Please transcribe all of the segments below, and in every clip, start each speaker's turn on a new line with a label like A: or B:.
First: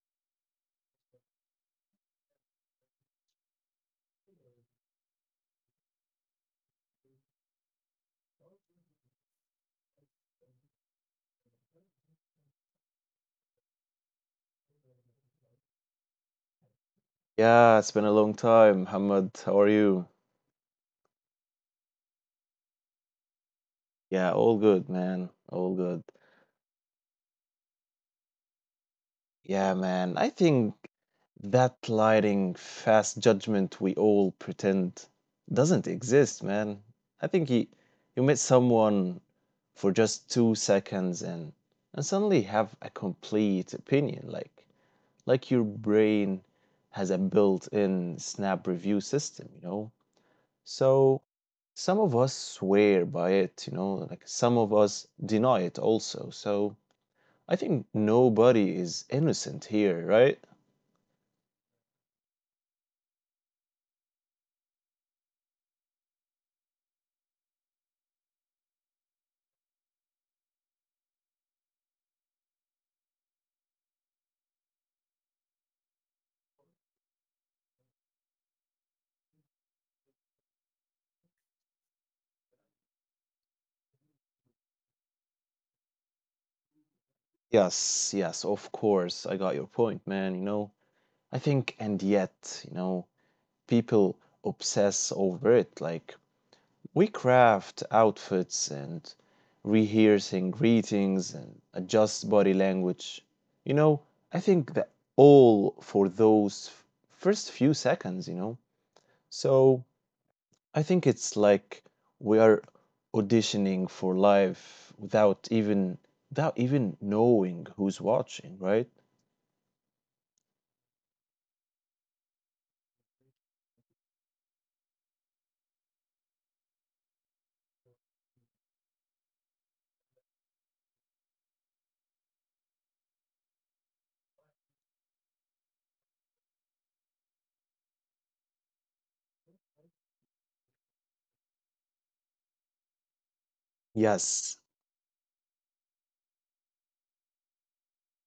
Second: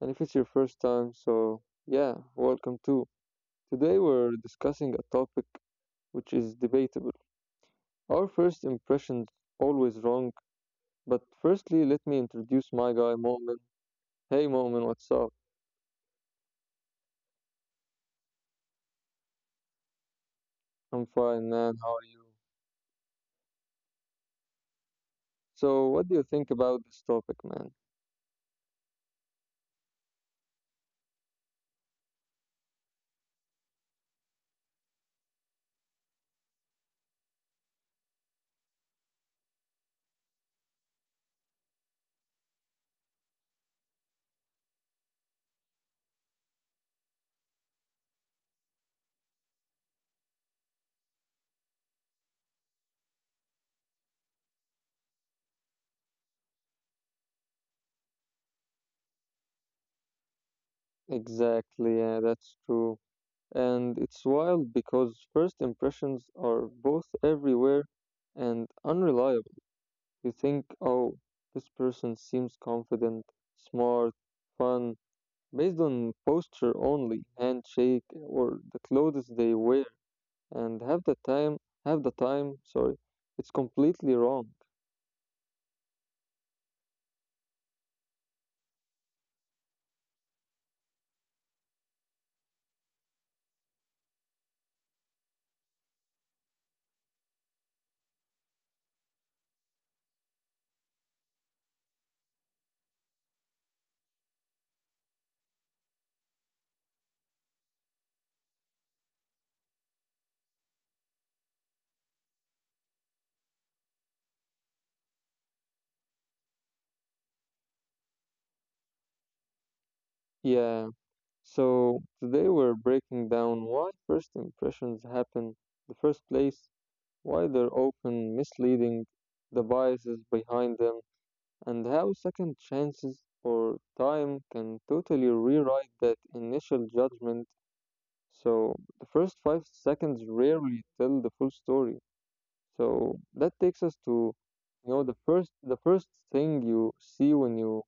A: And if it's your first time, so yeah, welcome too. Today we're discussing a topic which is debatable. Our first impressions always wrong, but firstly, let me introduce my guy Momin. Hey Momin, what's up?
B: Yeah, it's been a long time. Hamad, how are you?
A: I'm fine, man. How are you?
B: Yeah, all good, man. All good.
A: So, what do you think about this topic, man?
B: Yeah, man. I think that lighting fast judgment we all pretend doesn't exist, man. I think you meet someone for just 2 seconds and suddenly have a complete opinion, like your brain has a built-in snap review system, you know? So some of us swear by it, like some of us deny it also. So I think nobody is innocent here, right?
A: Exactly, yeah, that's true. And it's wild because first impressions are both everywhere and unreliable. You think, oh, this person seems confident, smart, fun, based on posture only, handshake, or the clothes they wear, and have the time, sorry, it's completely wrong.
B: Yes, yes, of course. I got your point, man, I think and yet, people obsess over it. Like we craft outfits and rehearsing greetings and adjust body language. You know, I think that all for those first few seconds, So I think it's like we are auditioning for life without even without even knowing who's watching, right?
A: Yeah, so today we're breaking down why first impressions happen in the first place, why they're often misleading, the biases behind them, and how second chances or time can totally rewrite that initial judgment. So, the first 5 seconds rarely tell the full story. So, that takes us
B: Yes.
A: to, you know, the first thing you see when you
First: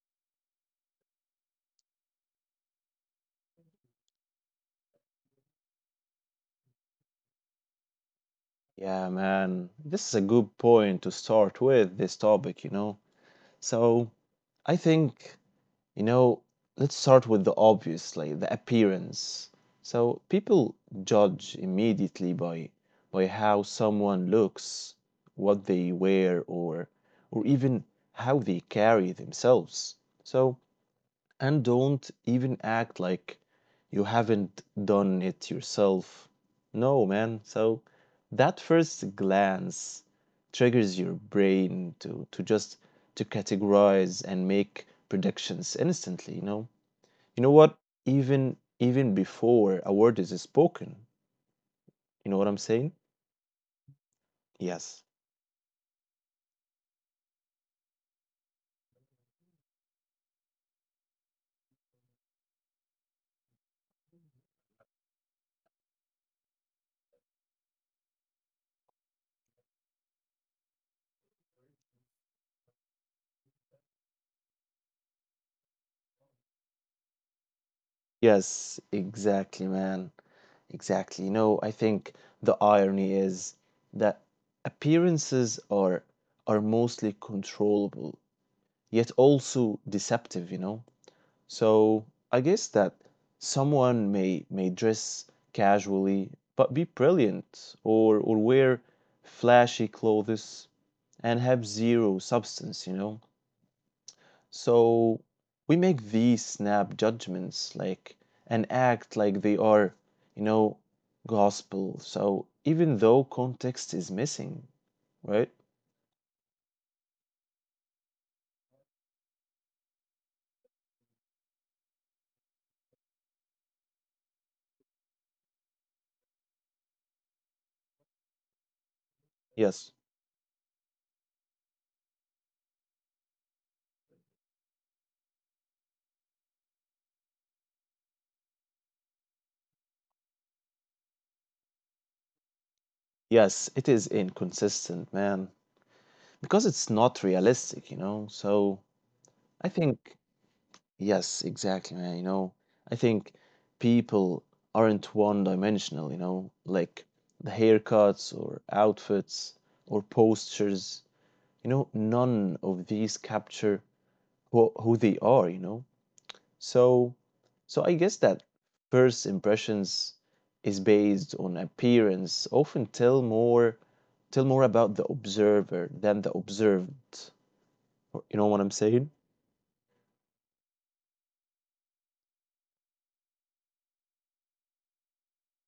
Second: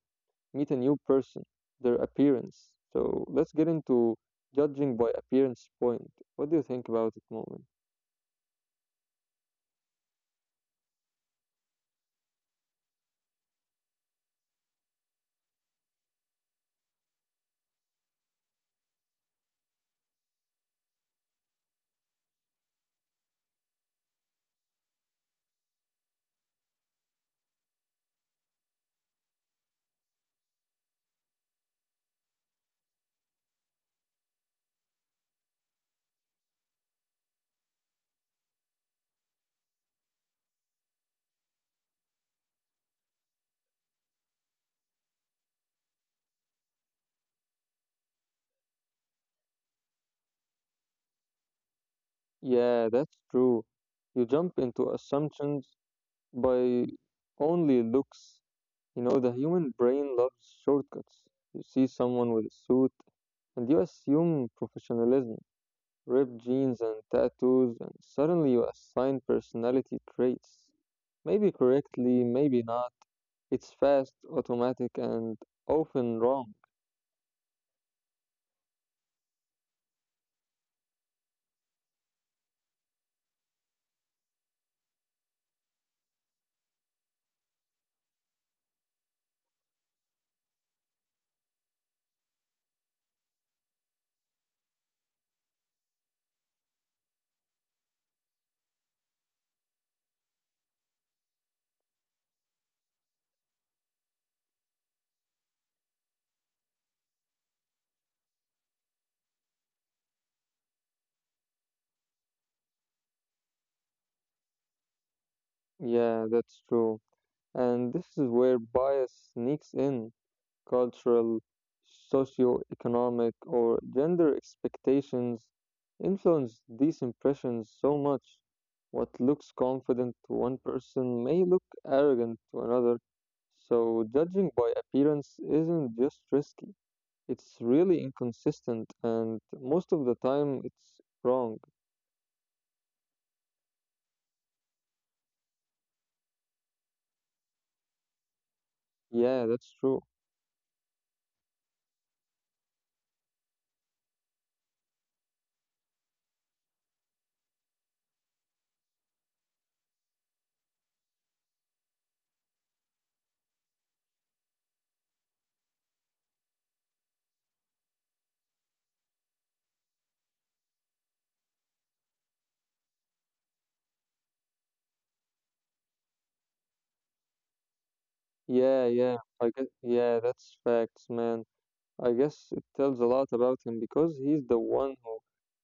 A: meet a new person, their appearance. So let's get into judging by appearance point. What do you think about it, moment?
B: Yeah, man. This is a good point to start with this topic, So I think You know, let's start with the obviously the appearance. So people judge immediately by how someone looks, what they wear, or even how they carry themselves. So and don't even act like you haven't done it yourself. No, man. So that first glance triggers your brain to just to categorize and make predictions instantly, you know? You know what? Even even before a word is spoken. You know what I'm
A: Yeah,
B: saying?
A: that's true. You jump into
B: Yes.
A: assumptions by only looks. You know, the human brain loves shortcuts. You see someone with a suit, and you assume professionalism, ripped jeans and tattoos, and suddenly you assign personality traits. Maybe correctly, maybe not. It's fast, automatic, and often wrong.
B: Yes, exactly, man. Exactly. No, I think the irony is that appearances are mostly controllable, yet also deceptive, you know? So I guess that someone may dress casually but be brilliant or wear flashy clothes and have zero substance, you know? So we make these snap judgments like and act like they are, you know, gospel. So even though context is missing, right?
A: Yeah, that's true. And this is where bias sneaks in. Cultural, socio-economic, or gender expectations influence these impressions so much. What looks
B: Yes.
A: confident to one person may look arrogant to another. So, judging by appearance isn't just risky, it's really inconsistent, and most of the time it's wrong.
B: Yes, it is inconsistent, man, because it's not realistic, So
A: Yeah, that's
B: I
A: true.
B: think yes, exactly, man, I think people aren't one-dimensional, like the haircuts or outfits or postures none of these capture who they are so so I guess that first impressions is based on appearance often tell more about the observer than the observed you know what I'm
A: Yeah,
B: saying?
A: yeah, I guess, yeah, that's facts, man. I guess it tells a lot about him because he's the one who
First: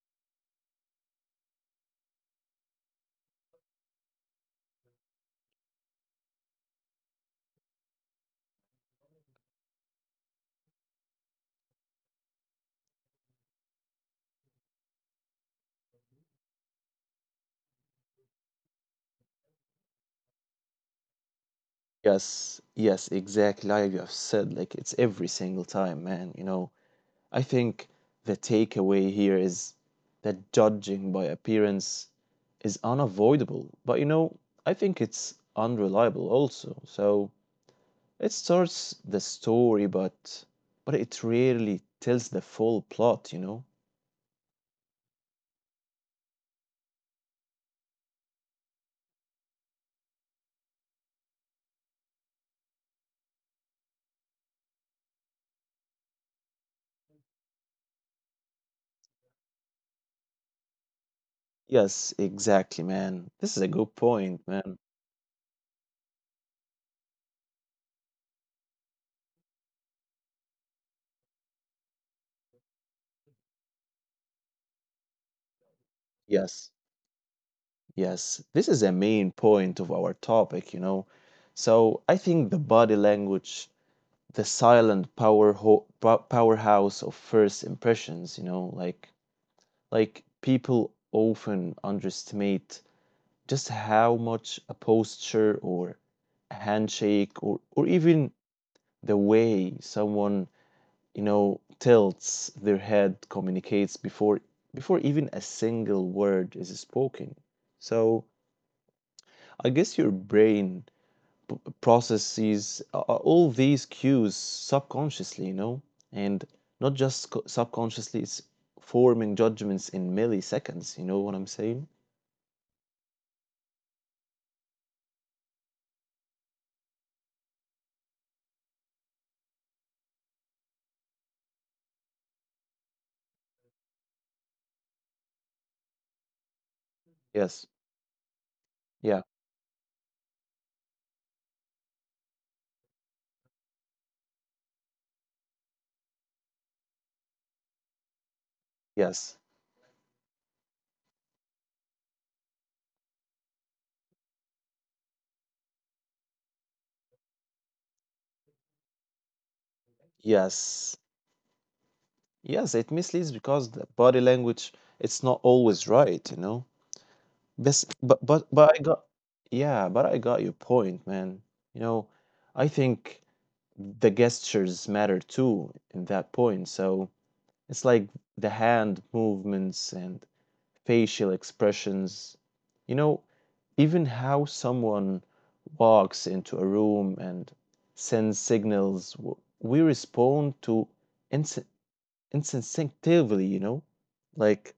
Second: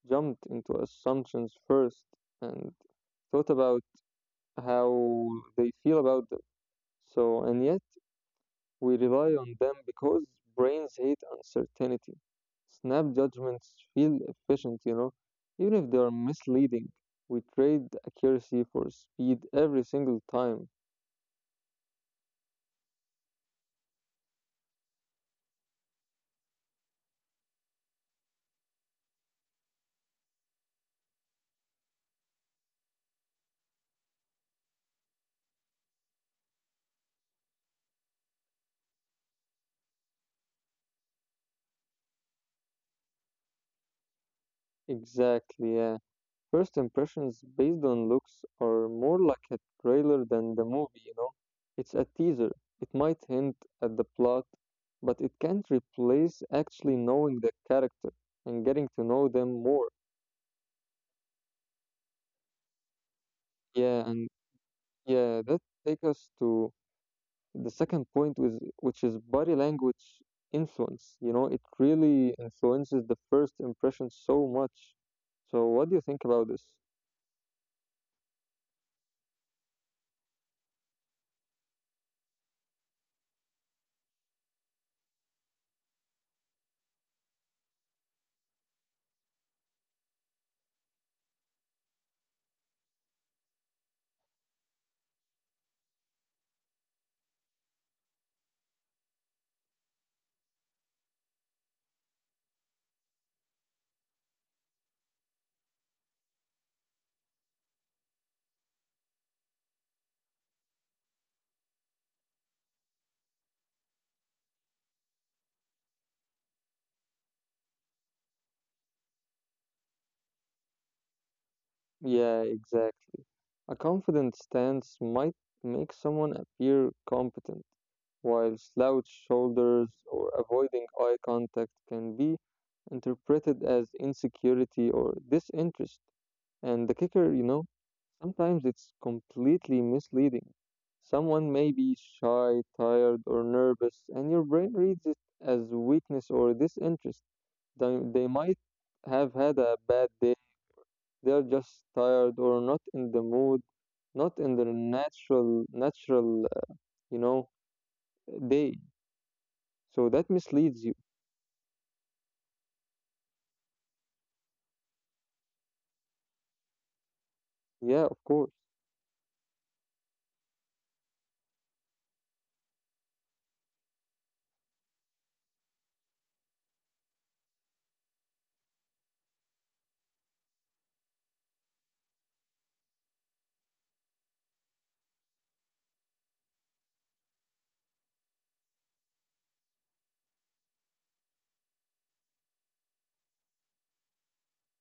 A: jumped into assumptions first and thought about how they feel about them. So, and yet we rely on them because brains hate uncertainty. Snap judgments feel efficient, you know, even if they are misleading. We trade accuracy for speed every single time.
B: Yes, yes, exactly, like you have said, like it's every single time, man, I think the takeaway here is that judging by appearance is unavoidable, but you know, I think it's unreliable also. So it starts the story, but it rarely tells the full plot, you know?
A: Exactly, yeah. First impressions based on looks are more like a trailer than the movie, you know? It's a teaser. It might hint at the plot, but it can't replace actually knowing the character and getting to know them more.
B: Yes, exactly, man. This is a good
A: Yeah, and
B: point, man.
A: yeah, that takes us to the second point, which is body language influence. You know, it really influences the first impression so much. So, what do you think about this?
B: Yes, yes. This is a main point of our topic, So I think the body language the silent powerhouse of first impressions you know like people often underestimate just how much a posture or a handshake or even the way someone you know tilts their head communicates before before even a single word is spoken so I guess your brain processes, all these cues subconsciously, you know, and not just subconsciously, it's forming judgments in milliseconds. You know what I'm saying?
A: Yeah, exactly. A confident stance might make someone appear competent, while slouched shoulders or avoiding eye contact can be interpreted as insecurity or disinterest. And the kicker, you
B: Yes.
A: know, sometimes it's
B: Yeah.
A: completely misleading. Someone may be shy, tired, or nervous, and your brain reads it as weakness or disinterest. They might have
B: Yes.
A: had a bad day, they are just tired or not in the mood, not in their natural, you know, day. So that misleads you.
B: Yes. Yes. It misleads because the body language, it's not always right, But
A: Yeah, of
B: but
A: course.
B: but but I got yeah, but I got your point, man. You know, I think the gestures matter too in that point. So It's like the hand movements and facial expressions, you know, even how someone walks into a room and sends signals. We respond to ins- instinctively, like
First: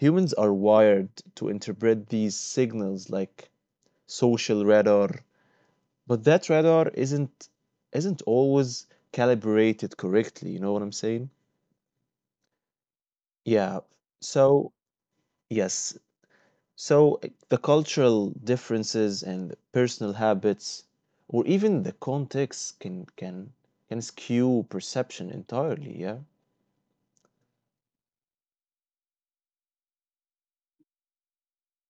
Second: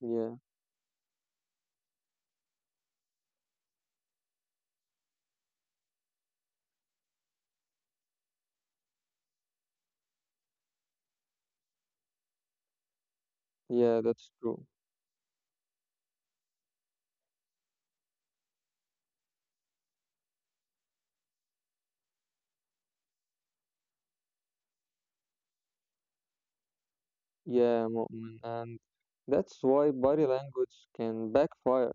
A: Yeah.
B: are wired to interpret these signals like social radar, but that radar isn't always calibrated correctly. You know what I'm saying?
A: Yeah,
B: Yeah.
A: that's true.
B: So yes, So, the cultural differences and personal habits, or even the context, can can skew perception entirely. Yeah.
A: Yeah, Mu'min. And that's why body language can backfire.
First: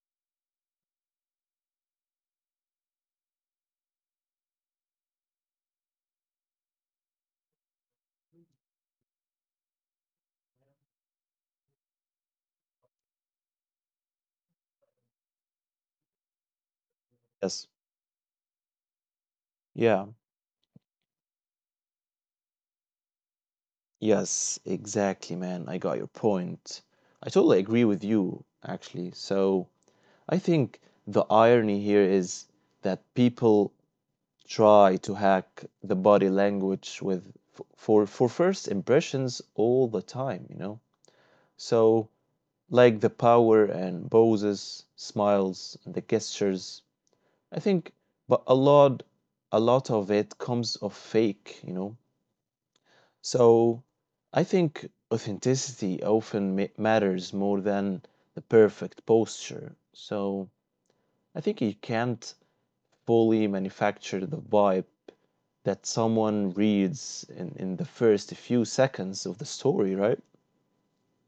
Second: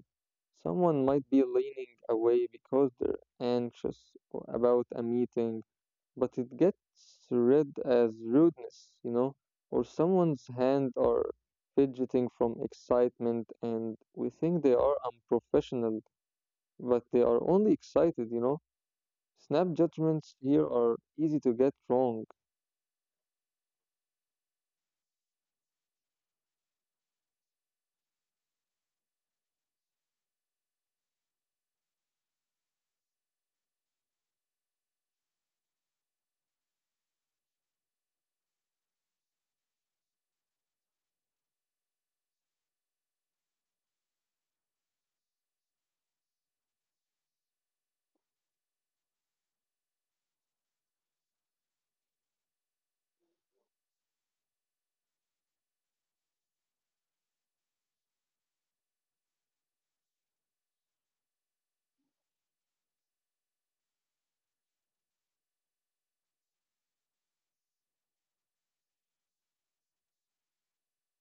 A: Someone might be leaning away because they're anxious about a meeting, but it gets read as rudeness, you know, or someone's hand are fidgeting from excitement and we think they are unprofessional, but they are only
B: Yes.
A: excited, you know. Snap
B: Yeah.
A: judgments here are easy to get wrong.
B: Yes. Exactly, man. I got your point. I totally agree with you, actually. So, I think the irony here is that people try to hack the body language with for first impressions all the time. So like the power and poses, smiles, and the gestures. I think, but a lot of it comes of fake, So I think authenticity often matters more than the perfect posture. So I think you can't fully manufacture the vibe that someone reads in the first few seconds of the story, right?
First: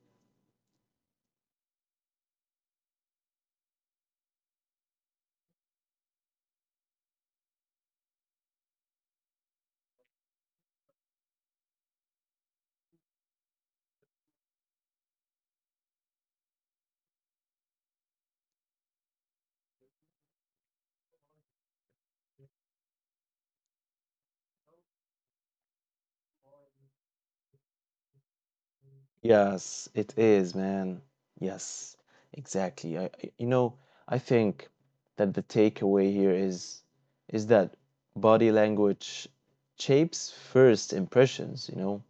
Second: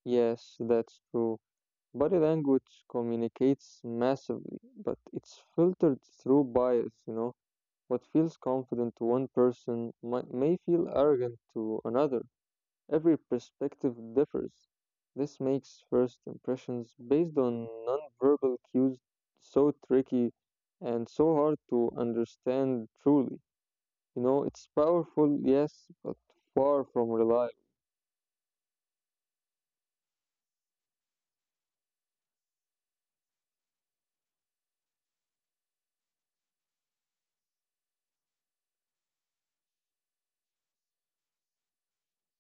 A: Yes, that's true. Body language communicates massively, but it's filtered through bias, you know. What feels confident to one person might, may feel arrogant to another. Every perspective differs. This makes first impressions based on nonverbal cues so tricky and so hard to understand truly. You know, it's powerful, yes, but far from reliable.
B: Yes, it is, man. Yes, exactly. You know, I think that the takeaway here is that body language shapes first impressions, you know?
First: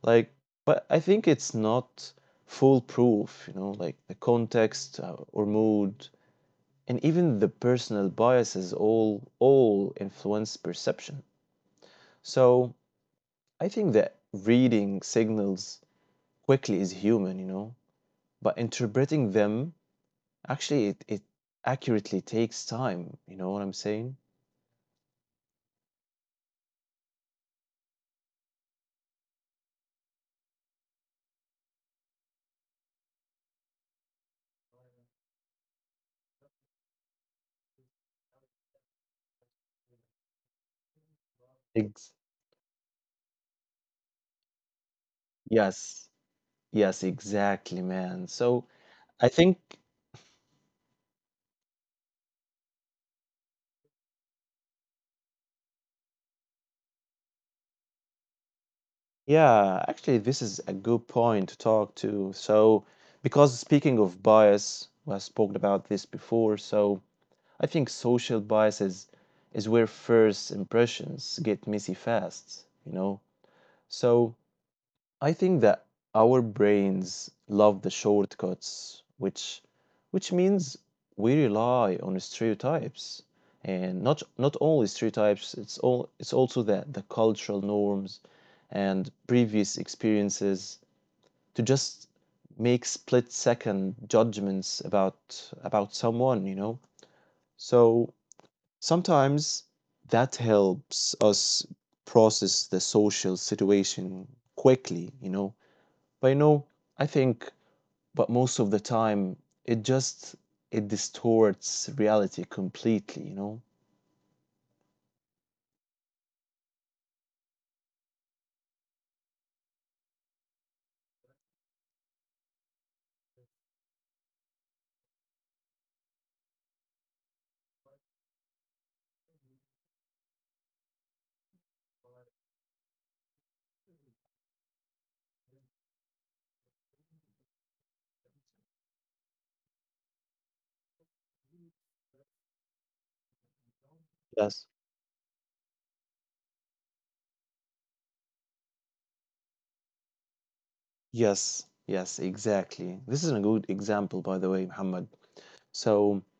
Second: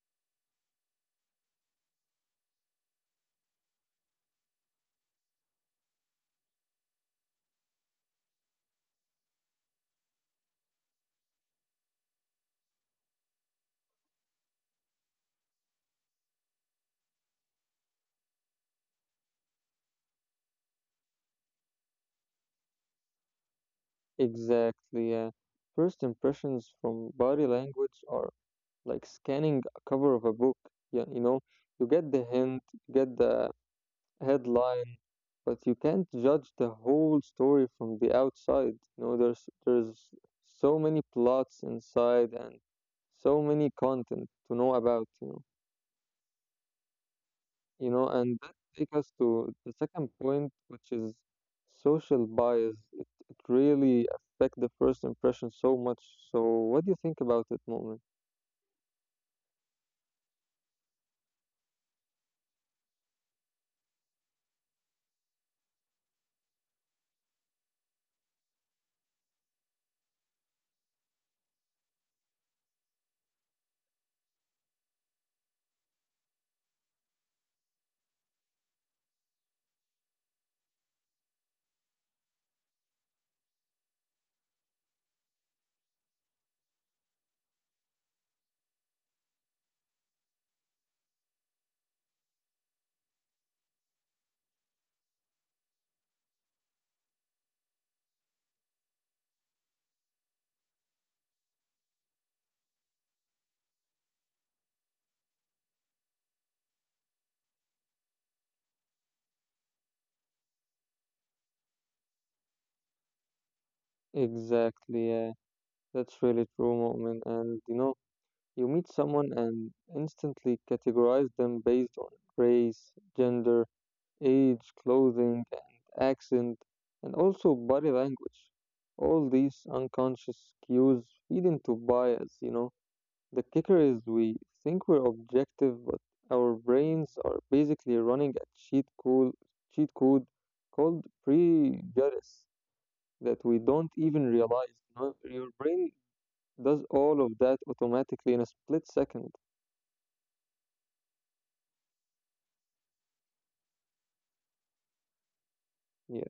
B: Like, but I think it's not foolproof, like the context or mood and even the personal biases all influence perception. So, I think that reading signals quickly is human, you know? But interpreting them actually it, it accurately takes time, you know what I'm saying?
A: Exactly, yeah. First impressions from body language are like scanning a cover of a book. Yeah, you know, you get the hint, you get the headline, but you can't judge the whole story from the outside. You know, there's so many plots
B: Ex-
A: inside and so many content to know about.
B: yes, yes, exactly,
A: You know,
B: man,
A: and that
B: so
A: takes us
B: I think
A: to the second point, which is social bias. It really affect the first impression so much. So, what do you think about it, moment?
B: yeah actually this is a good point to talk to so because speaking of bias we have spoken about this before so I think social bias is where first impressions get messy fast, so I think that our brains love the shortcuts, which means we rely on stereotypes, and not not only stereotypes. It's all it's also the cultural norms and previous experiences to just make split second judgments about someone. So sometimes that helps us process the social situation quickly. But I think, but most of the time, it just it distorts reality completely, you know?
A: Exactly. Yeah, that's really true, moment. And you know. You meet someone and instantly categorize them based on race, gender, age, clothing, and accent, and also body language. All these unconscious cues feed into bias, you know. The kicker is we think we're objective, but our brains are basically running a cheat code called prejudice that we don't even
B: Yes.
A: realize, you know. Your brain does all of that automatically in a split second.
B: Yes, yes, exactly. This is a good example, by the way, Muhammad. So
A: Yeah,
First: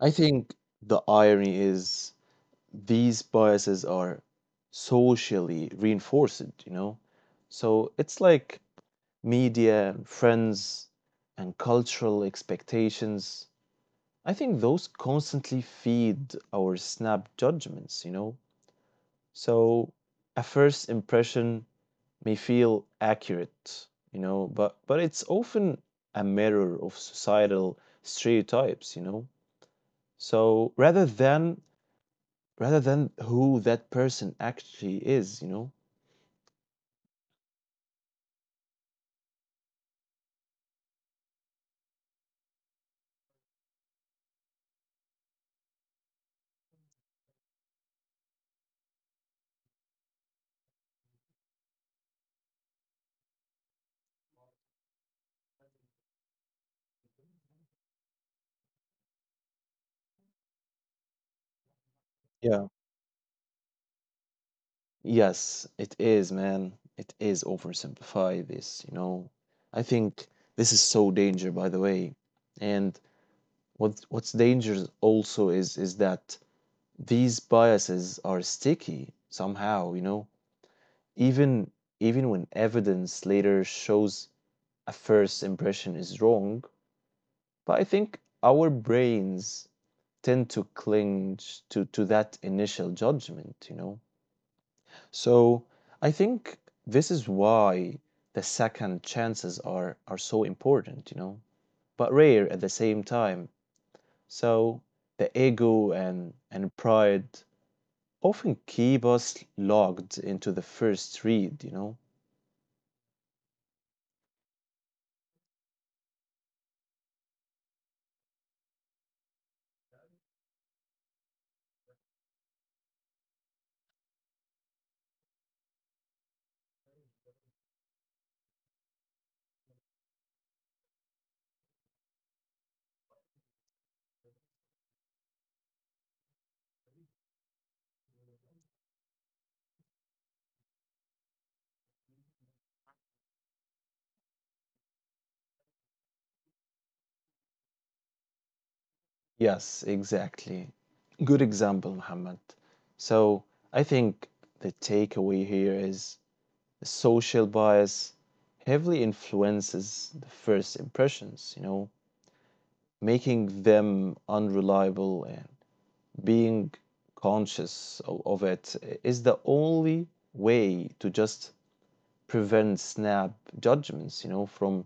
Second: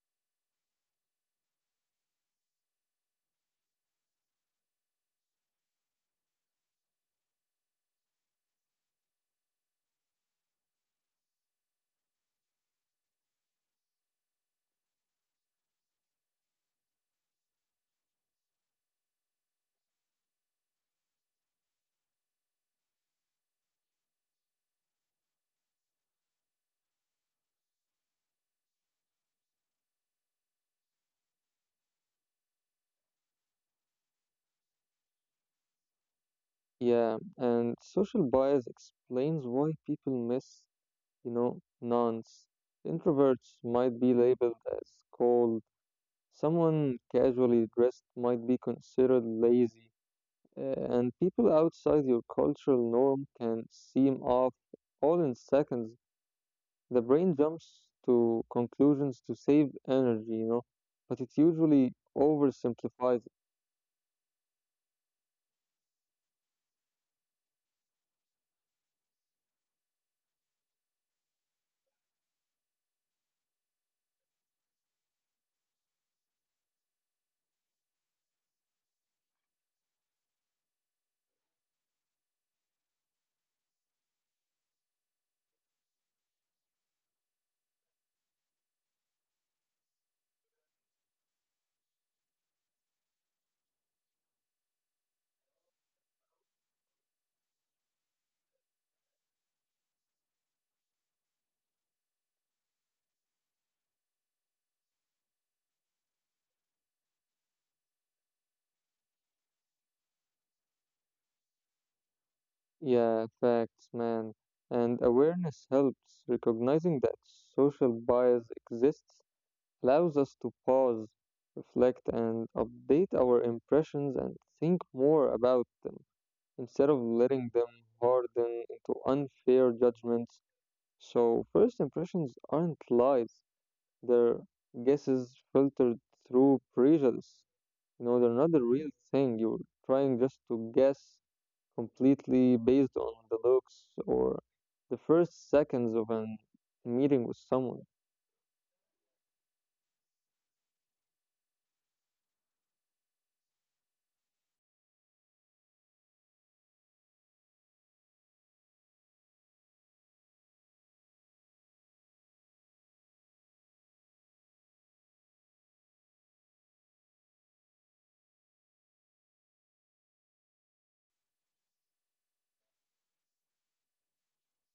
B: I think the irony is these biases are socially reinforced, you know? So it's like media, friends, and cultural expectations. I think those constantly feed our snap judgments, you know? So a first impression may feel accurate, but it's often a mirror of societal stereotypes, you know? So rather than who that person actually is, you know?
A: yeah, and social bias explains why people miss, you know, nuance. Introverts might be labeled as cold, someone casually dressed might be considered lazy, and people outside your cultural norm can seem off all in seconds. The brain jumps to conclusions to save energy, you know, but it usually
B: Yeah.
A: oversimplifies.
B: Yes, it is, man. It is oversimplify this, I think this is so danger, by the way. And what what's dangerous also is that these biases are sticky somehow, Even even when evidence later shows a first impression is wrong, but I think our brains tend to cling to that initial judgment, So I think this is why the second chances are so important, but rare at the same time. So the ego and pride often keep us locked into the first read,
A: Yeah, facts, man. And awareness helps. Recognizing that social bias exists allows us to pause, reflect, and update our impressions and think more about them instead of letting them harden into unfair judgments. So, first impressions aren't lies, they're guesses filtered through prejudice. You know, they're not the real thing. You're trying just to guess completely based on the looks or the first seconds of a meeting with someone.
B: Yes, exactly. Good example, Muhammad. So I think the takeaway here is social bias heavily influences the first impressions, making them unreliable and being conscious of it is the only way to just prevent snap judgments, from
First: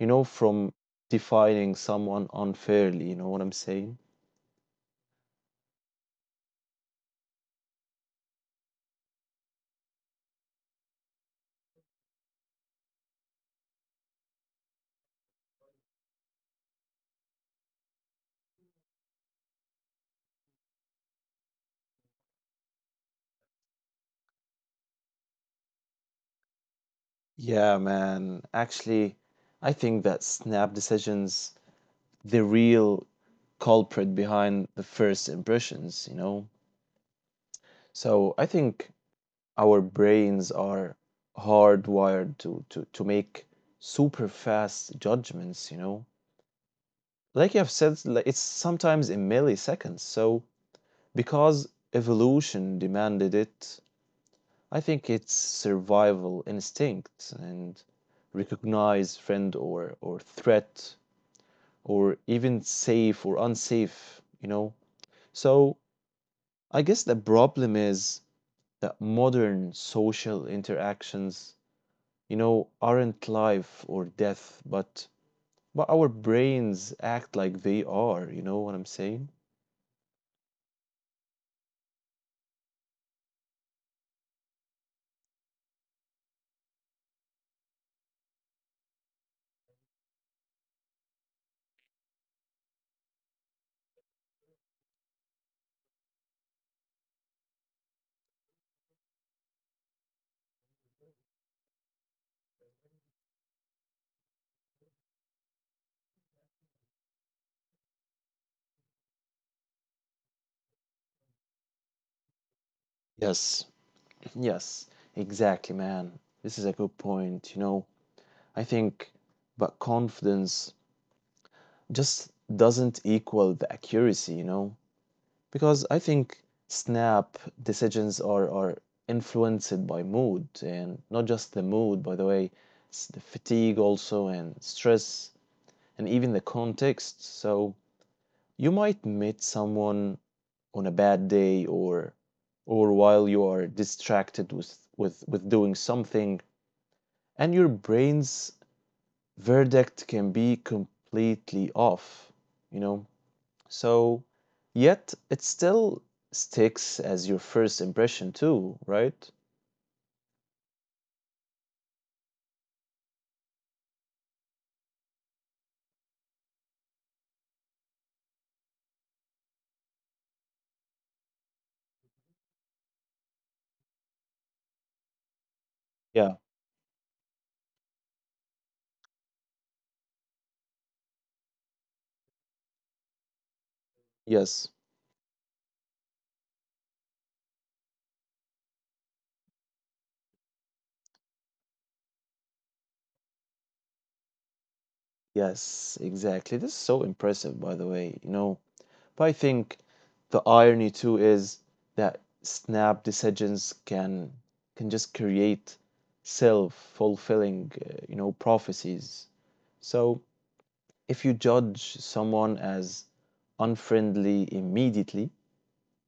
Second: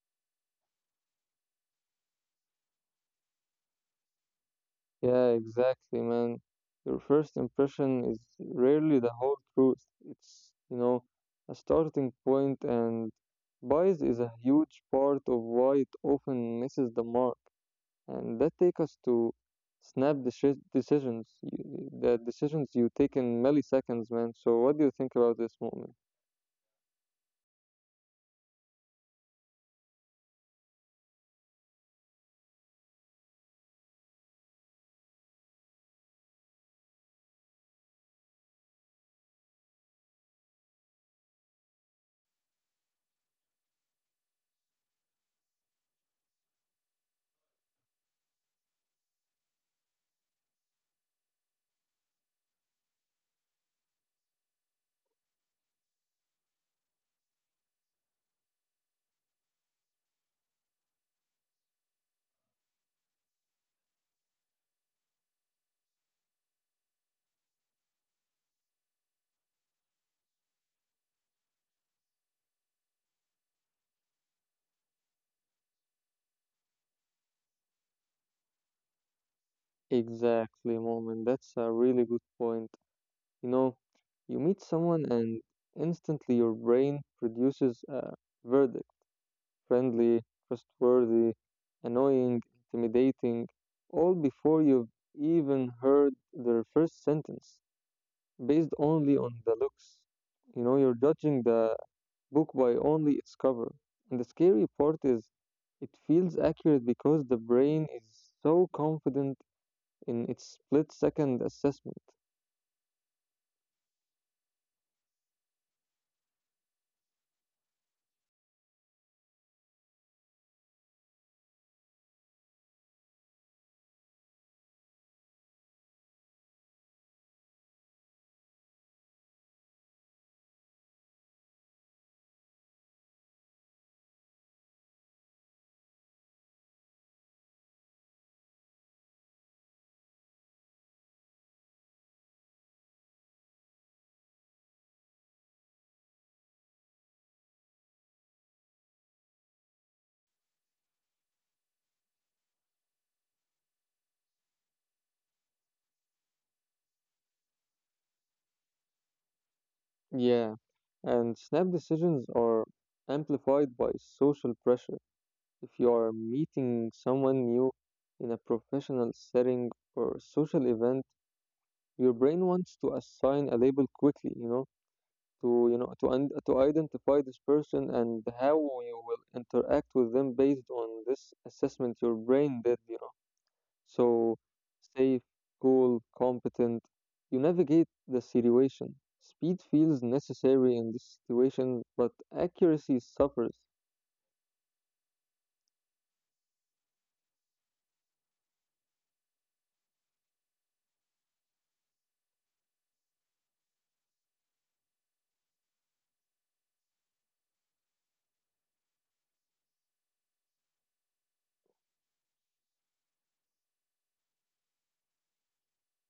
B: from defining someone unfairly, you know what I'm saying?
A: Yeah, exactly, man. Your first impression is rarely the whole truth. It's, you know, a starting point, and bias is a huge part of why it often misses the mark. And that takes us to snap decisions, the decisions you take in milliseconds, man. So, what do you think about this moment?
B: Yeah, man. Actually, I think that snap decisions the real culprit behind the first impressions, So I think our brains are hardwired to make super fast judgments, Like you have said, like it's sometimes in milliseconds. So because evolution demanded it, I think it's survival instinct and recognize friend or threat or even safe or unsafe, So I guess the problem is that modern social interactions aren't life or death, but our brains act like they are, you know what I'm saying?
A: Exactly, moment. That's a really good point. You know, you meet someone and instantly your brain produces a verdict: friendly, trustworthy, annoying, intimidating, all before you've even heard their first sentence, based only on the looks. You know, you're judging the book by only its cover. And the scary part is it feels accurate because the brain is so confident in its split second assessment.
B: Yes. Yes, exactly, man. This is a good point, I think but confidence just doesn't equal the accuracy, you know? Because I think snap decisions are influenced by mood and not just the mood, by the way, it's the fatigue also and stress and even the context. So you might meet someone on a bad day or while you are distracted with doing something and your brain's verdict can be completely off, you know? So yet it still sticks as your first impression too, right?
A: Yeah, and snap decisions are amplified by social pressure. If you are meeting someone new in a professional setting or social event, your brain wants to assign a label quickly, you know to
B: Yeah.
A: to identify this person and how you will interact with them based on this assessment your brain did, you know. So,
B: Yes.
A: safe, cool, competent, you navigate the situation. Speed feels necessary in this situation, but accuracy suffers.
B: Yes, exactly. This is so impressive, by the way. But I think the irony too is that snap decisions can just create self-fulfilling, prophecies. So if you judge someone as unfriendly immediately,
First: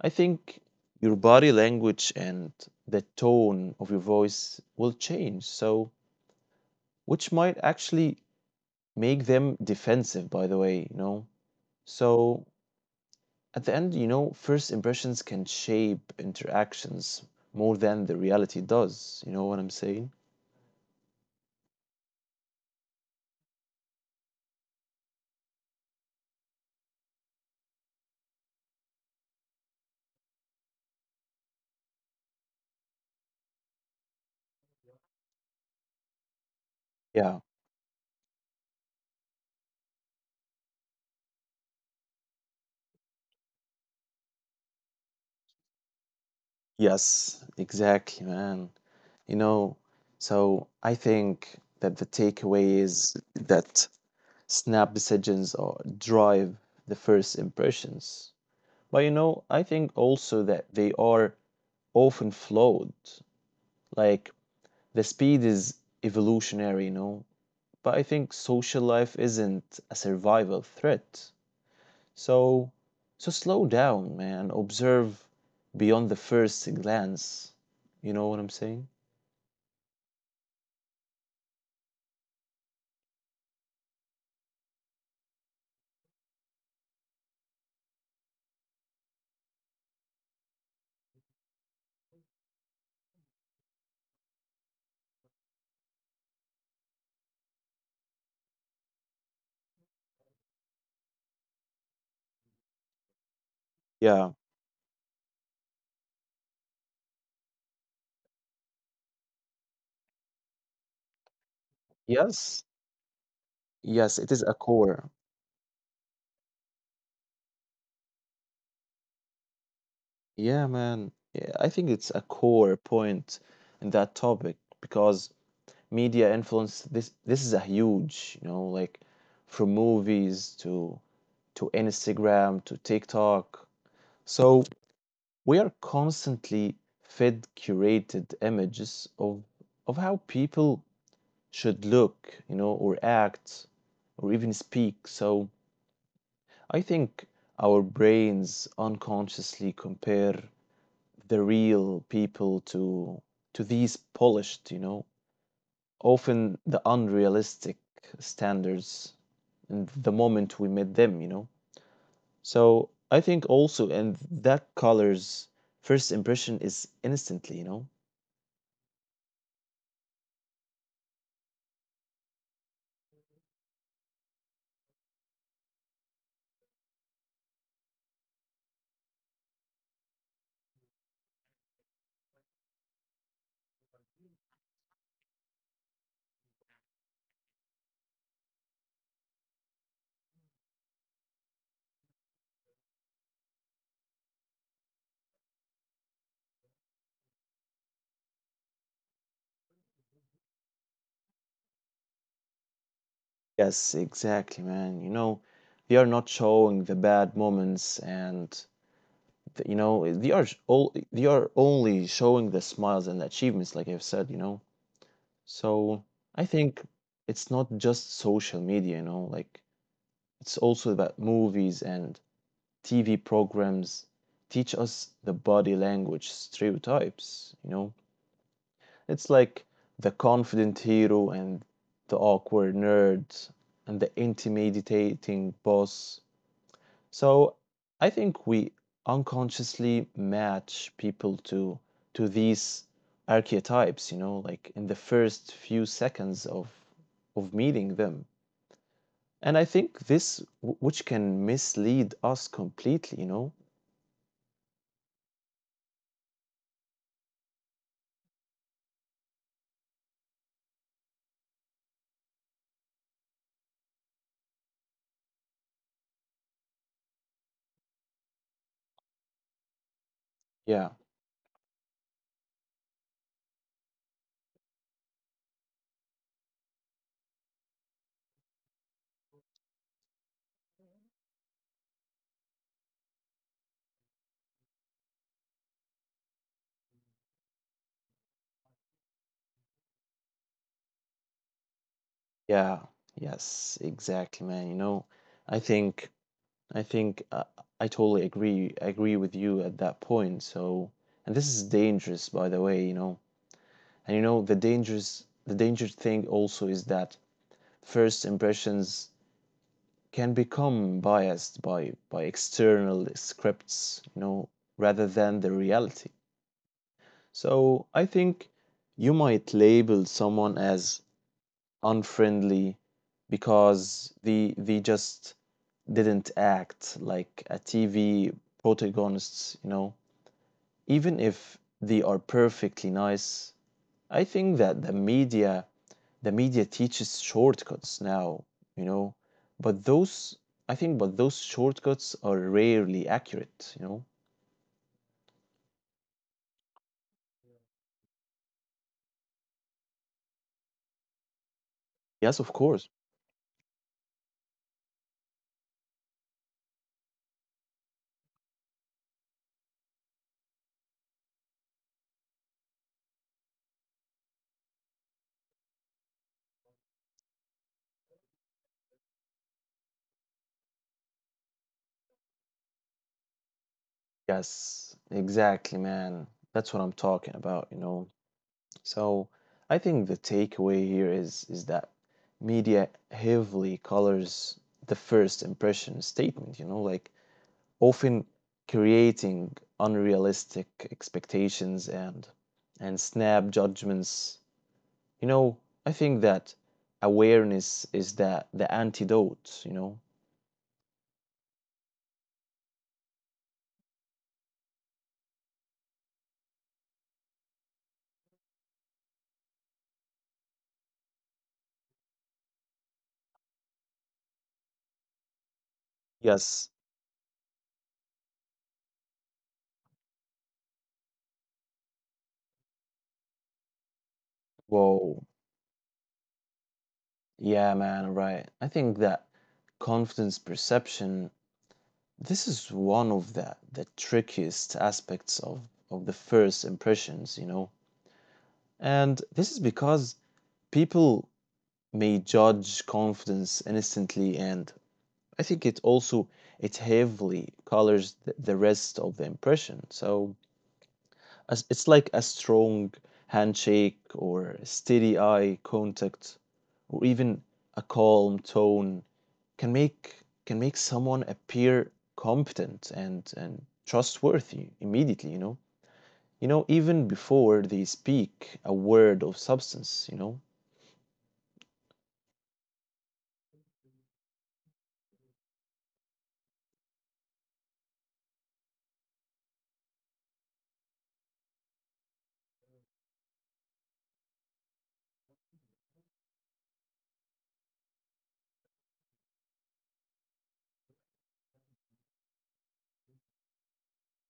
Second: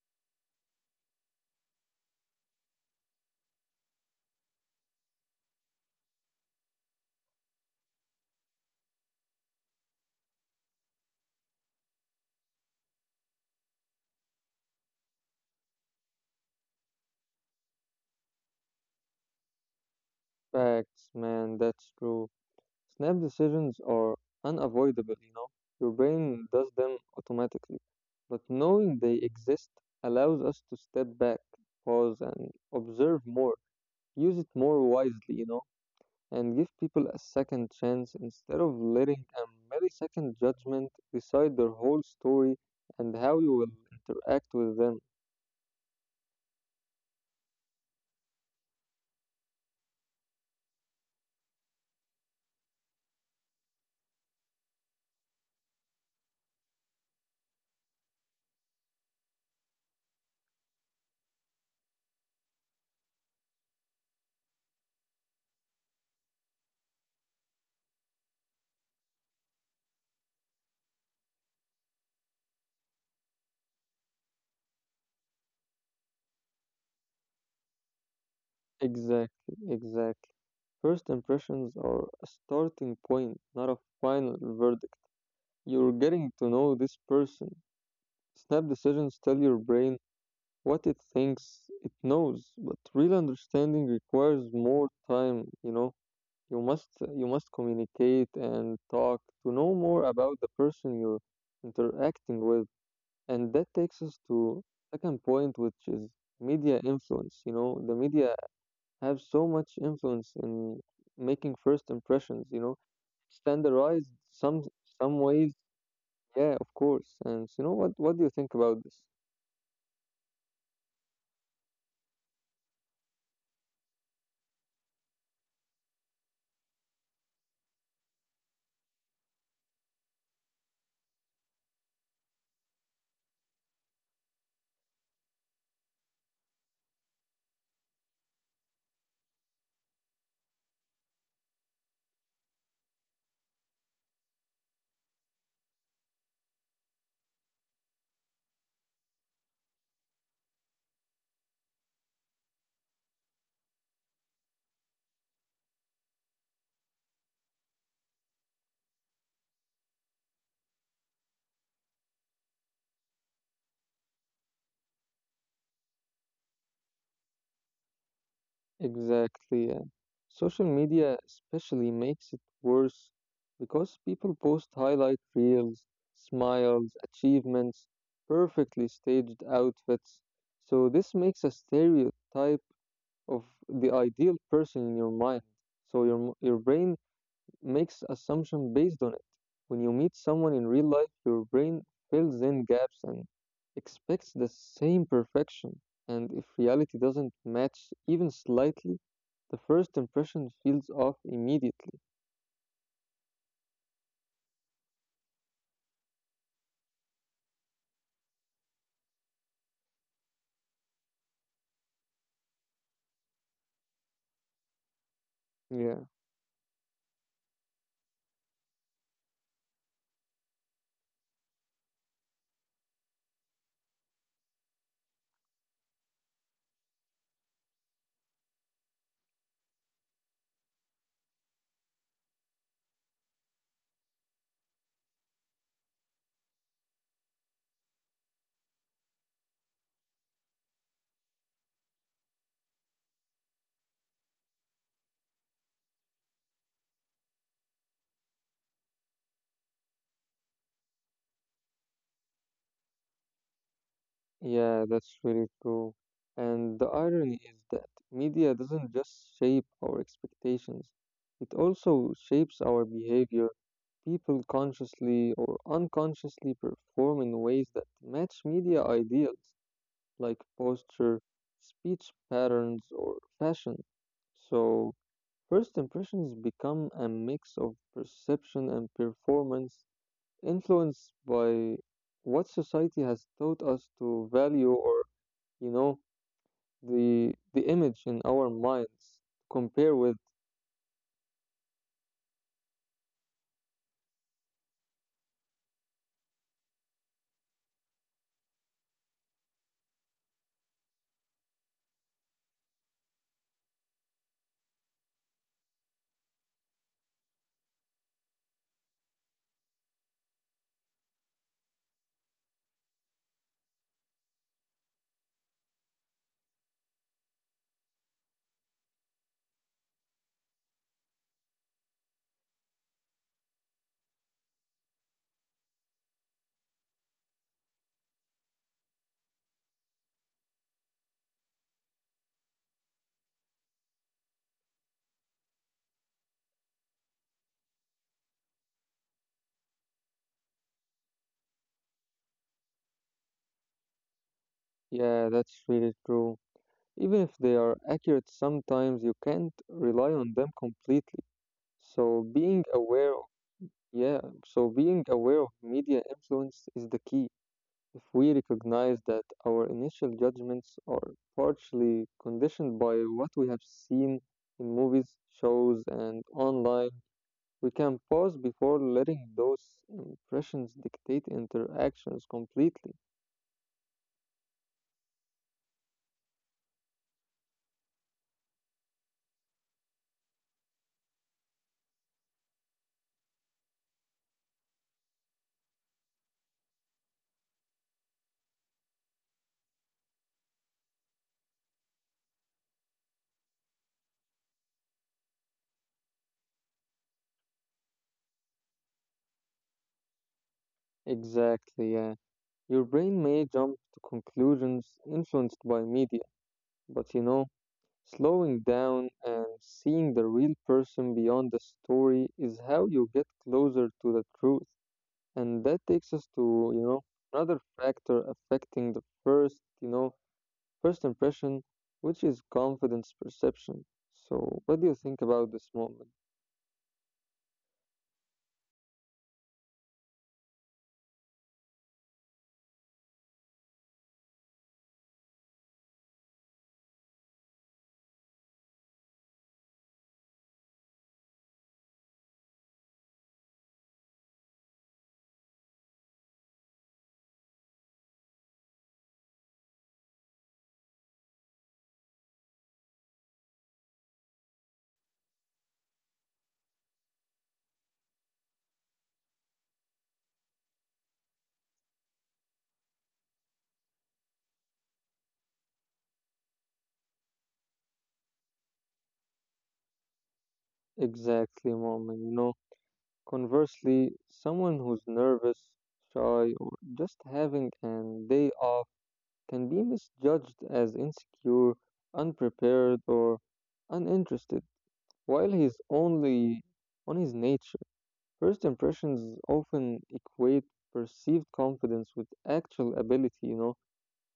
B: I think your body language and the tone of your voice will change. So which might actually make them defensive, by the way, So at the end, first impressions can shape interactions more than the reality does. You know what I'm saying?
A: Facts, man, that's true. Snap decisions are unavoidable, you know. Your brain does them automatically. But knowing they exist allows us to step back, pause, and observe more. Use it more wisely, you know, and give people a
B: Yeah.
A: second chance instead of letting a millisecond judgment decide their whole story and how you will interact with them.
B: Yes, exactly, man. You know, so I think that the takeaway is that snap decisions or drive the first impressions. But you know I think also that they are often flawed. Like the speed is evolutionary, but I think social life isn't a survival threat. So so slow down, man. Observe beyond the first glance. You know what I'm saying?
A: Exactly, exactly. First impressions are a starting point, not a final verdict. You're getting to know this person. Snap decisions tell your brain what it thinks it knows, but real understanding requires more time, you know? You must communicate and talk to know more about the person you're interacting with. And that takes us
B: Yeah.
A: to second point, which is media influence. You know, the media have so much influence in making first impressions, you
B: Yes.
A: know, standardized
B: Yes, it is a core.
A: some ways, yeah, of course. And you know what do you think about this?
B: Yeah, man. Yeah, I think it's a core point in that topic because media influence this is a huge, you know, like from movies to to Instagram to TikTok. So we are constantly fed curated images of how people should look, you know, or act or even speak. So I think our brains unconsciously compare the real people to these polished, you know, often the unrealistic standards in the moment we met them, you know? So I think also, and that color's first impression is instantly, you know?
A: Exactly, yeah. Social media especially makes it worse because people post highlight reels, smiles, achievements, perfectly staged outfits. So this makes a stereotype of the ideal person in your mind. So your your brain makes assumption based on it. When you meet someone in real life, your brain fills in gaps and expects the same perfection. And if reality doesn't match even slightly, the first impression feels off immediately.
B: Yes, exactly, man. You know, they are not showing the bad moments and the, you know they are sh- all they are only showing the smiles and achievements, like I've said, you know.
A: Yeah.
B: So I think it's not just social media, you know, like it's also about movies and TV programs teach us the body language stereotypes, you know? It's like the confident hero and the awkward nerd and the intimidating boss. So I think we unconsciously match people to these archetypes, you know, like in the first few seconds of meeting them. And I think which can mislead us completely, you know?
A: Yeah, that's really true. And the irony is that media doesn't just shape our expectations, it also shapes our behavior. People consciously or unconsciously perform in ways that match media ideals, like
B: Yeah.
A: posture, speech patterns, or fashion. So, first impressions become a mix of perception and performance, influenced by what society has taught us to value, or you know, the image in our minds compare with.
B: Yeah. Yes, exactly, man. You know, I think I think I totally agree with you at that point. So, and this is dangerous, by the way, you know. And you know, the dangerous thing also is that first impressions can become biased by external scripts, you know, rather than the reality. So, I think you might label someone as unfriendly because they just didn't act like a TV protagonists, you know. Even if they are perfectly nice, I think that the media teaches shortcuts now, you know. But those I think but those shortcuts are rarely accurate, you know.
A: Yeah, that's really true, even if they are accurate sometimes, you can't rely on them completely. So
B: Yes, of
A: being
B: course.
A: aware of, yeah, so being aware of media influence is the key. If we recognize that our initial judgments are partially conditioned by what we have seen in movies, shows and online, we can pause before letting those impressions dictate interactions completely.
B: Yes, exactly, man. That's what I'm talking about, you know. So I think the takeaway here is that media heavily colors the first impression statement, you know, like often creating unrealistic expectations and snap judgments. You know, I think that awareness is that the antidote, you know.
A: Exactly, yeah. Your brain may jump to conclusions influenced by media, but you know, slowing down and seeing the real person beyond the story is how you get closer to the truth. And that takes us to,
B: Yes.
A: you know, another factor affecting the first, you know, first impression, which is confidence perception. So, what do you think
B: Whoa.
A: about this moment?
B: Yeah, man, right. I think that confidence perception, this is one of the trickiest aspects of the first impressions, you know. And this is because people may judge confidence instantly, and I think it also it heavily colors the rest of the impression. So as, it's like a strong handshake or steady eye contact or even a calm tone can make can make someone appear competent and trustworthy immediately, you know. You know, even before they speak a word of substance, you know.
A: Exactly, Moment. You know, conversely, someone who's nervous, shy, or just having an day off can be misjudged as insecure, unprepared, or uninterested, while he's only on his nature. First impressions often equate perceived confidence with actual ability, you know,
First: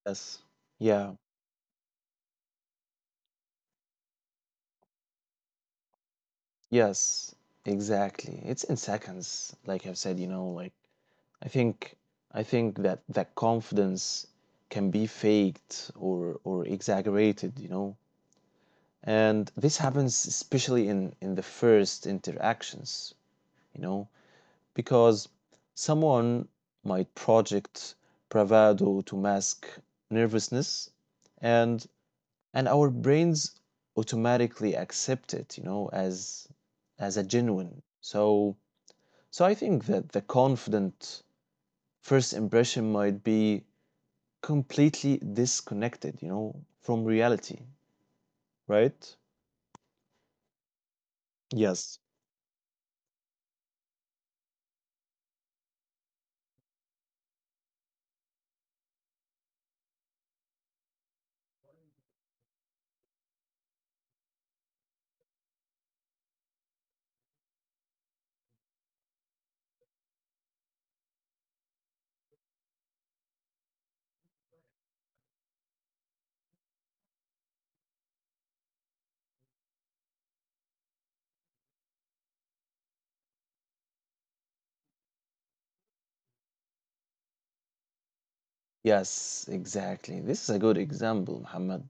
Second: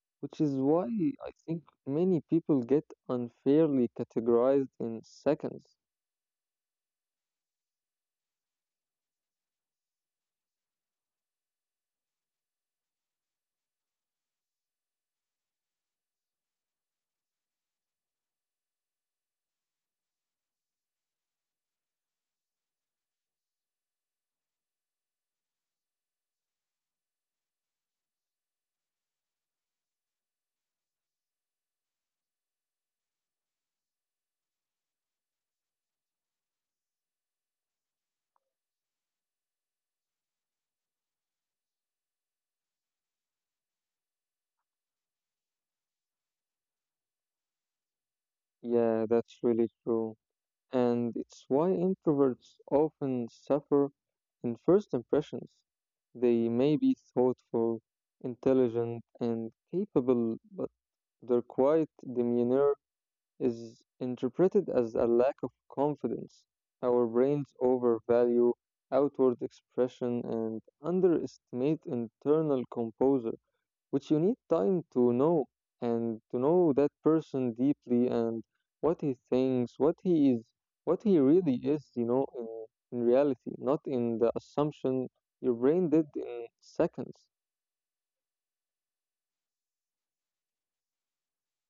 B: Yes.
A: which is why
B: Yeah.
A: I think many people get unfairly categorized in seconds.
B: Yes, exactly, it's in seconds, like I've said, you know, like i think I think that that confidence can be faked or exaggerated, you know. And this happens especially in the first interactions, you know, because someone might project bravado to mask nervousness and our brains automatically accept it, you know, as a genuine. So so I think that the confident first impression might be completely disconnected, you know, from reality,
A: Yeah,
B: right?
A: that's really true, and it's why
B: Yes,
A: introverts often suffer in first impressions. They may be thoughtful, intelligent, and capable, but their quiet demeanor is interpreted as a lack of confidence. Our brains overvalue outward expression and underestimate internal composure, which you need time to know and to know that person deeply, and what he thinks, what he is, what he really is, you know, in reality, not in the assumption your brain did in seconds.
B: yes, exactly, this is a good example, Muhammad.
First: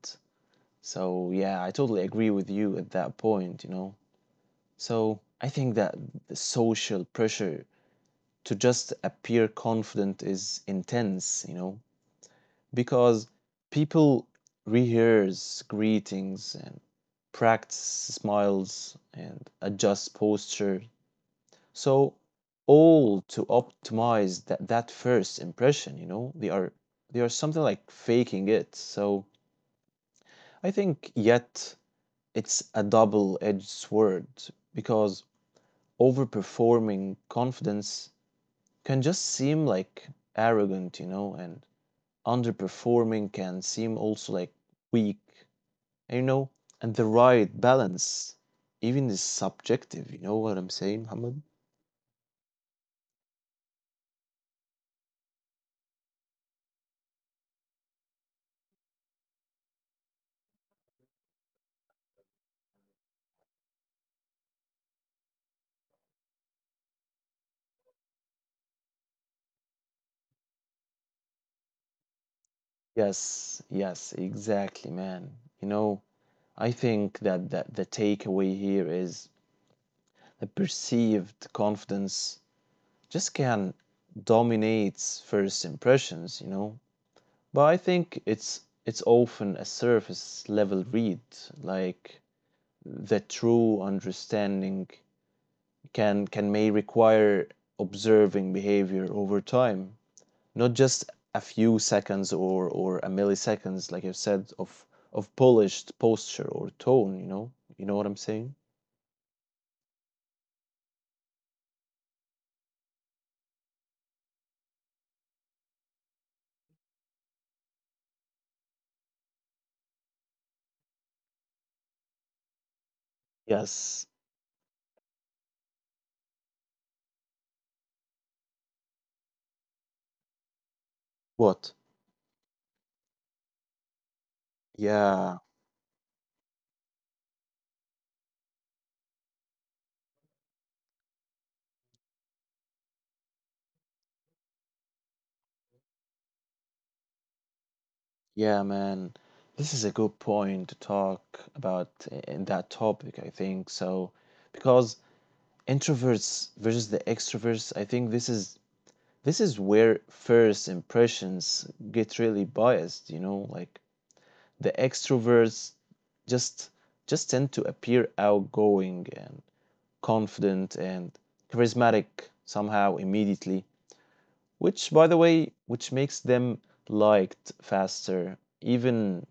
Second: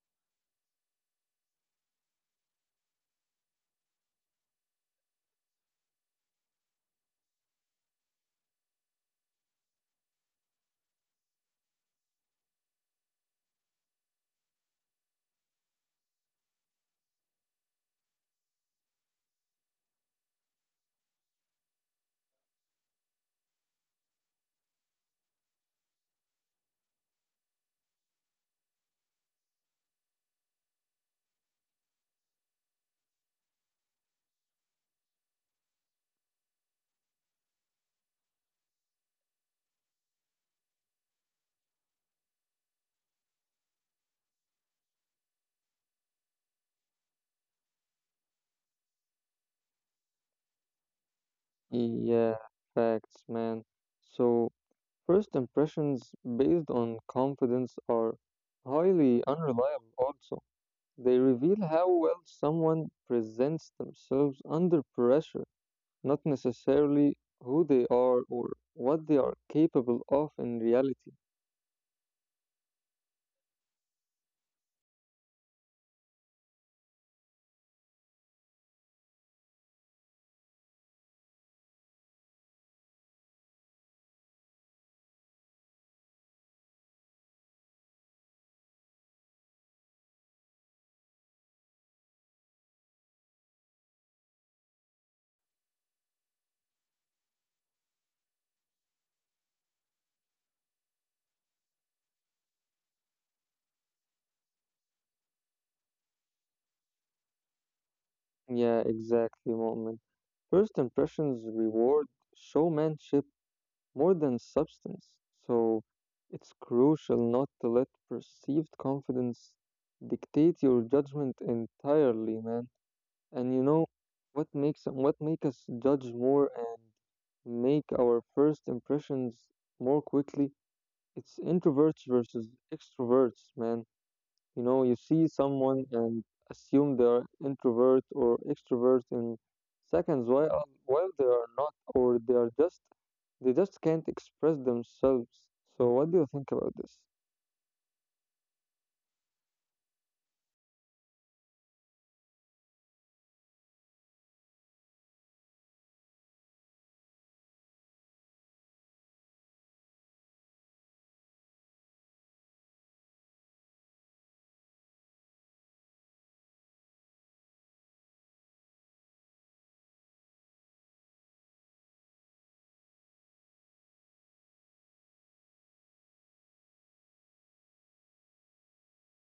B: So yeah, I totally agree with you at that point, you know. So I think that the social pressure to just appear confident is intense, you know, because people rehearse greetings and practice smiles and adjust posture. So all to optimize that, that first impression, you know, they are something like faking it. So I think yet it's a double-edged sword because overperforming confidence can just seem like arrogant, you know, and underperforming can seem also like weak, you know, and the right balance even is subjective, you know what I'm saying, Muhammad?
A: Yeah, facts, man. So, first impressions based on confidence are highly unreliable, also. They reveal how well someone presents themselves under pressure, not necessarily who they are or what they are capable of in reality.
B: Yes, yes, exactly, man. You know, I think that, that the takeaway here is the perceived confidence just can dominates first impressions, you know. But I think it's often a surface level read. Like the true understanding can may require observing behavior over time, not just a few seconds or a milliseconds, like you said, of polished posture or tone. You know what I'm saying?
A: Yeah, exactly, Moment. First impressions reward showmanship more than substance, so it's crucial not to let perceived confidence dictate your judgment entirely, man. And you know
B: Yes.
A: what make us judge more and make our first impressions more quickly? It's
B: What?
A: introverts versus extroverts, man. You know, you see
B: Yeah,
A: someone and assume they are introvert or extrovert in seconds, while they are not, or they are just they just can't express themselves. So what do you think about this?
B: yeah, man. This is a good point to talk about in that topic, I think. So, because introverts versus the extroverts, I think this is where first impressions get really biased, you know, like the extroverts just just tend to appear outgoing and confident and charismatic somehow immediately, which, by the way, which makes them liked faster, even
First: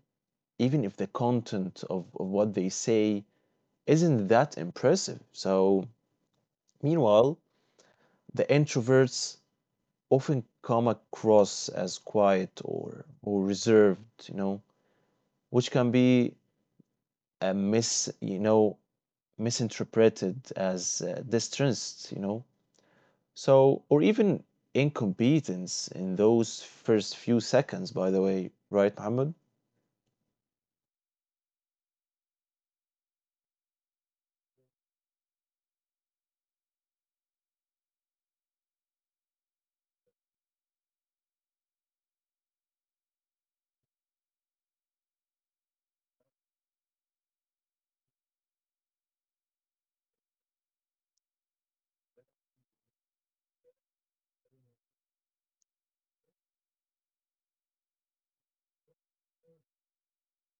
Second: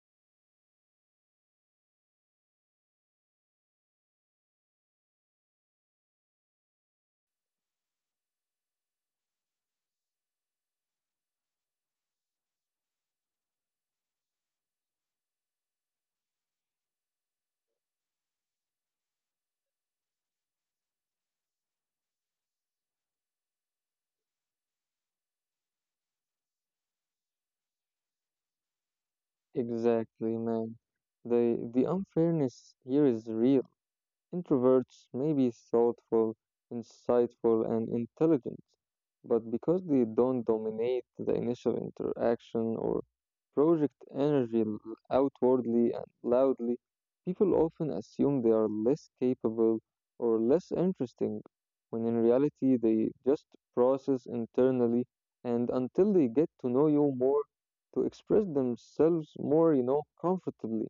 B: even if the content of what they say isn't that impressive. So meanwhile the introverts often come across as quiet or reserved, you know, which can be uh, mis you know misinterpreted as distrust, you know. So or even incompetence in those first few seconds, by the way, right, Mohammed?
A: Exactly, man. The the unfairness here is real. Introverts may be thoughtful, insightful, and intelligent, but because they don't dominate the initial interaction or project energy outwardly and loudly, people often assume they are less capable or less interesting, when in reality they just process internally and until they get to know you more, to express themselves more, you know, comfortably.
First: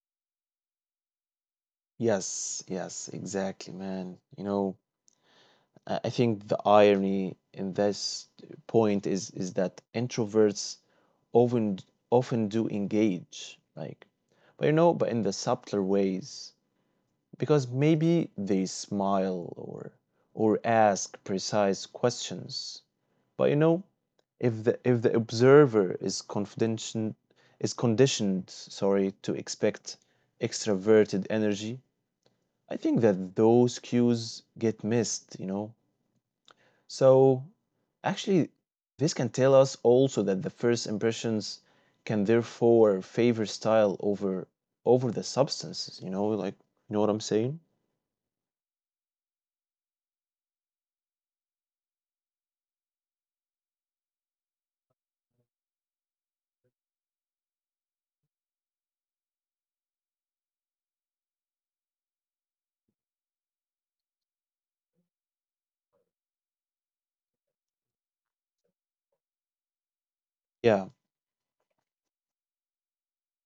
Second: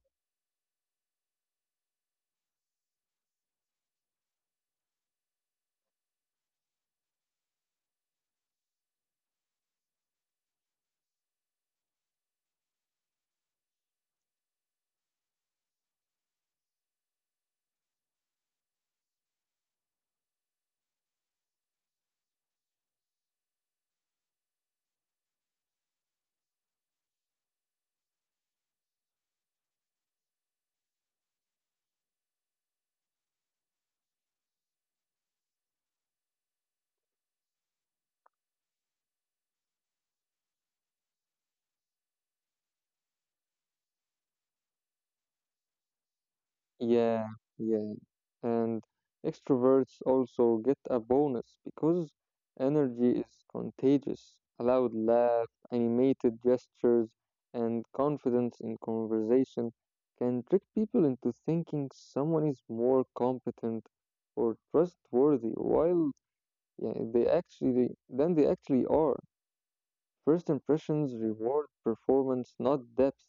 B: Yes, yes, exactly, man. You know, I think the irony in this point is that introverts often often do engage, like, but you know, but in the subtler ways, because maybe they smile or ask precise questions. But you know, if the observer is conditioned, sorry, to expect extroverted energy, I think that those cues get missed, you know. So actually, this can tell us also that the first impressions can therefore favor style over the substances, you know, like, you know what I'm saying?
A: Yeah, yeah. And extroverts also get a bonus because energy is contagious. A loud laugh, animated gestures, and confidence in conversation can trick people into thinking someone is more competent or trustworthy while, yeah, they actually than they actually are. First
B: Yeah.
A: impressions reward performance, not depth.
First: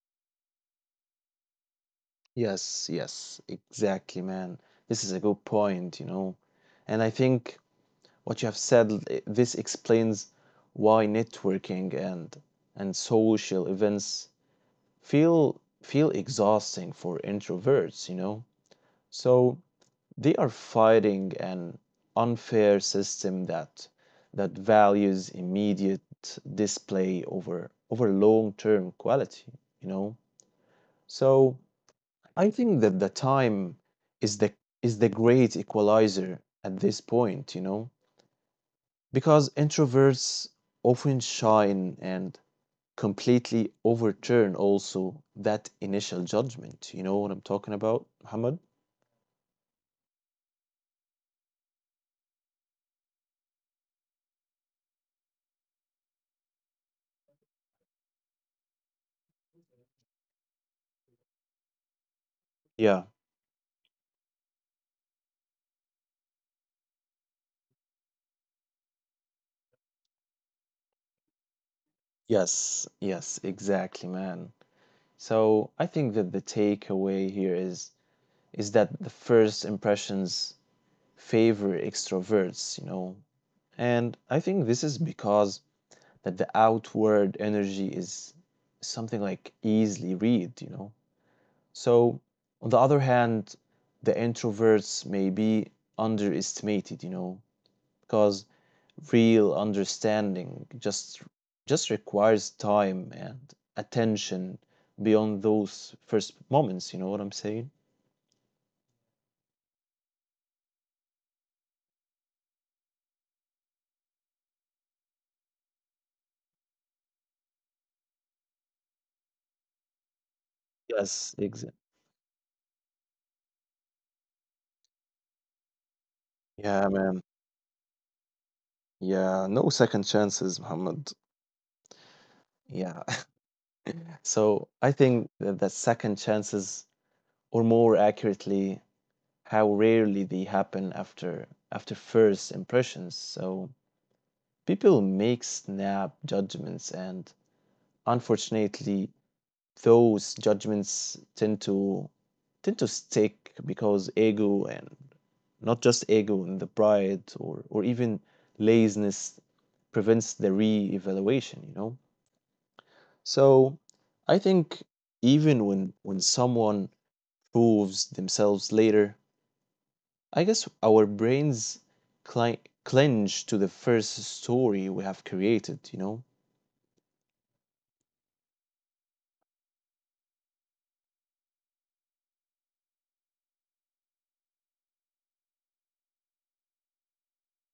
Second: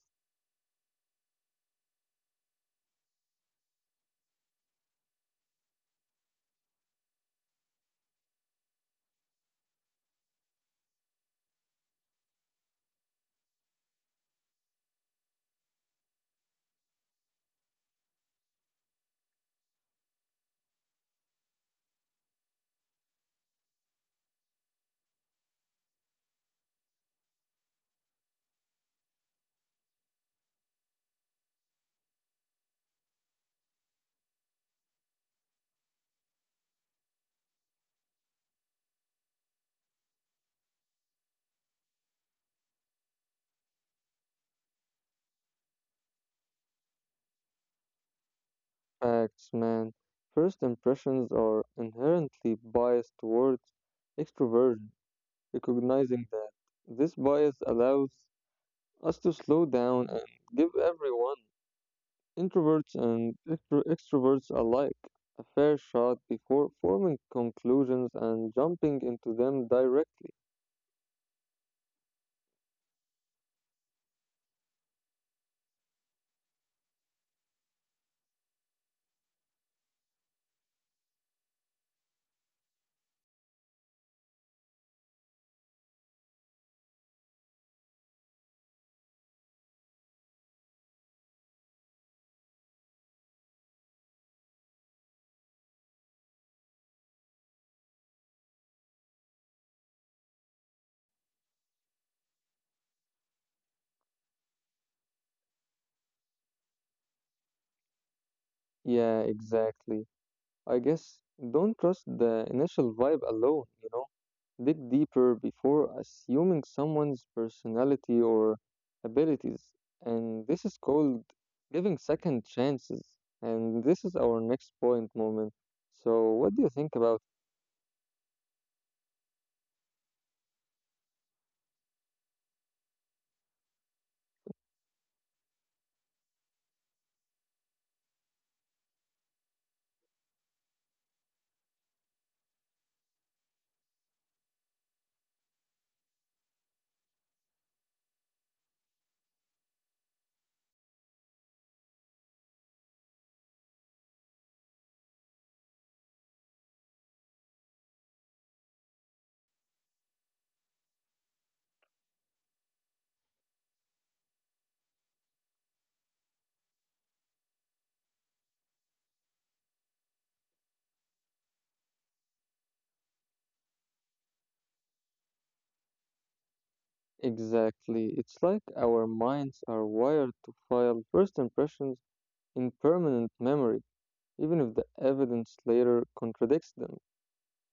B: Yes, yes, exactly, man. This is a good point, you know. And I think what you have said, this explains why networking and social events feel exhausting for introverts, you know. So they are fighting an unfair system that that values immediate display over long-term quality, you know? So I think that the time is the is the great equalizer at this point, you know? Because introverts often shine and completely overturn also that initial judgment. You know what I'm talking about, Muhammad?
A: Facts, man. First impressions are inherently biased towards extroversion. Recognizing that this bias allows us to slow down and give everyone,
B: Yeah.
A: introverts and extroverts alike, a fair shot before forming conclusions and jumping into them directly.
B: Yes, yes, exactly, man. So I think that the takeaway here is that the first impressions favor extroverts, you know. And I think this is because that the outward energy is something like easily read, you know. So on the other hand, the introverts may be underestimated, you know, because real understanding just requires time and attention beyond those first moments, you know what I'm saying?
A: Yeah, exactly. I guess don't trust the initial vibe alone, you know? Dig deeper before assuming someone's personality or abilities. And this is called
B: Yes,
A: giving
B: exactly.
A: second chances. And this is our next point, moment. So, what do you think
B: Yeah,
A: about
B: man. Yeah, no second chances, Muhammad. Yeah. So I think that, that second chances, or more accurately, how rarely they happen after after first impressions. So people make snap judgments, and unfortunately those judgments tend to stick because ego and not just ego and the pride or even laziness prevents the re-evaluation, you know. So I think even when someone proves themselves later, I guess our brains cli- clinch to the first story we have created, you know.
A: exactly? It's like our minds are wired to file first impressions in permanent memory, even if the evidence later contradicts them.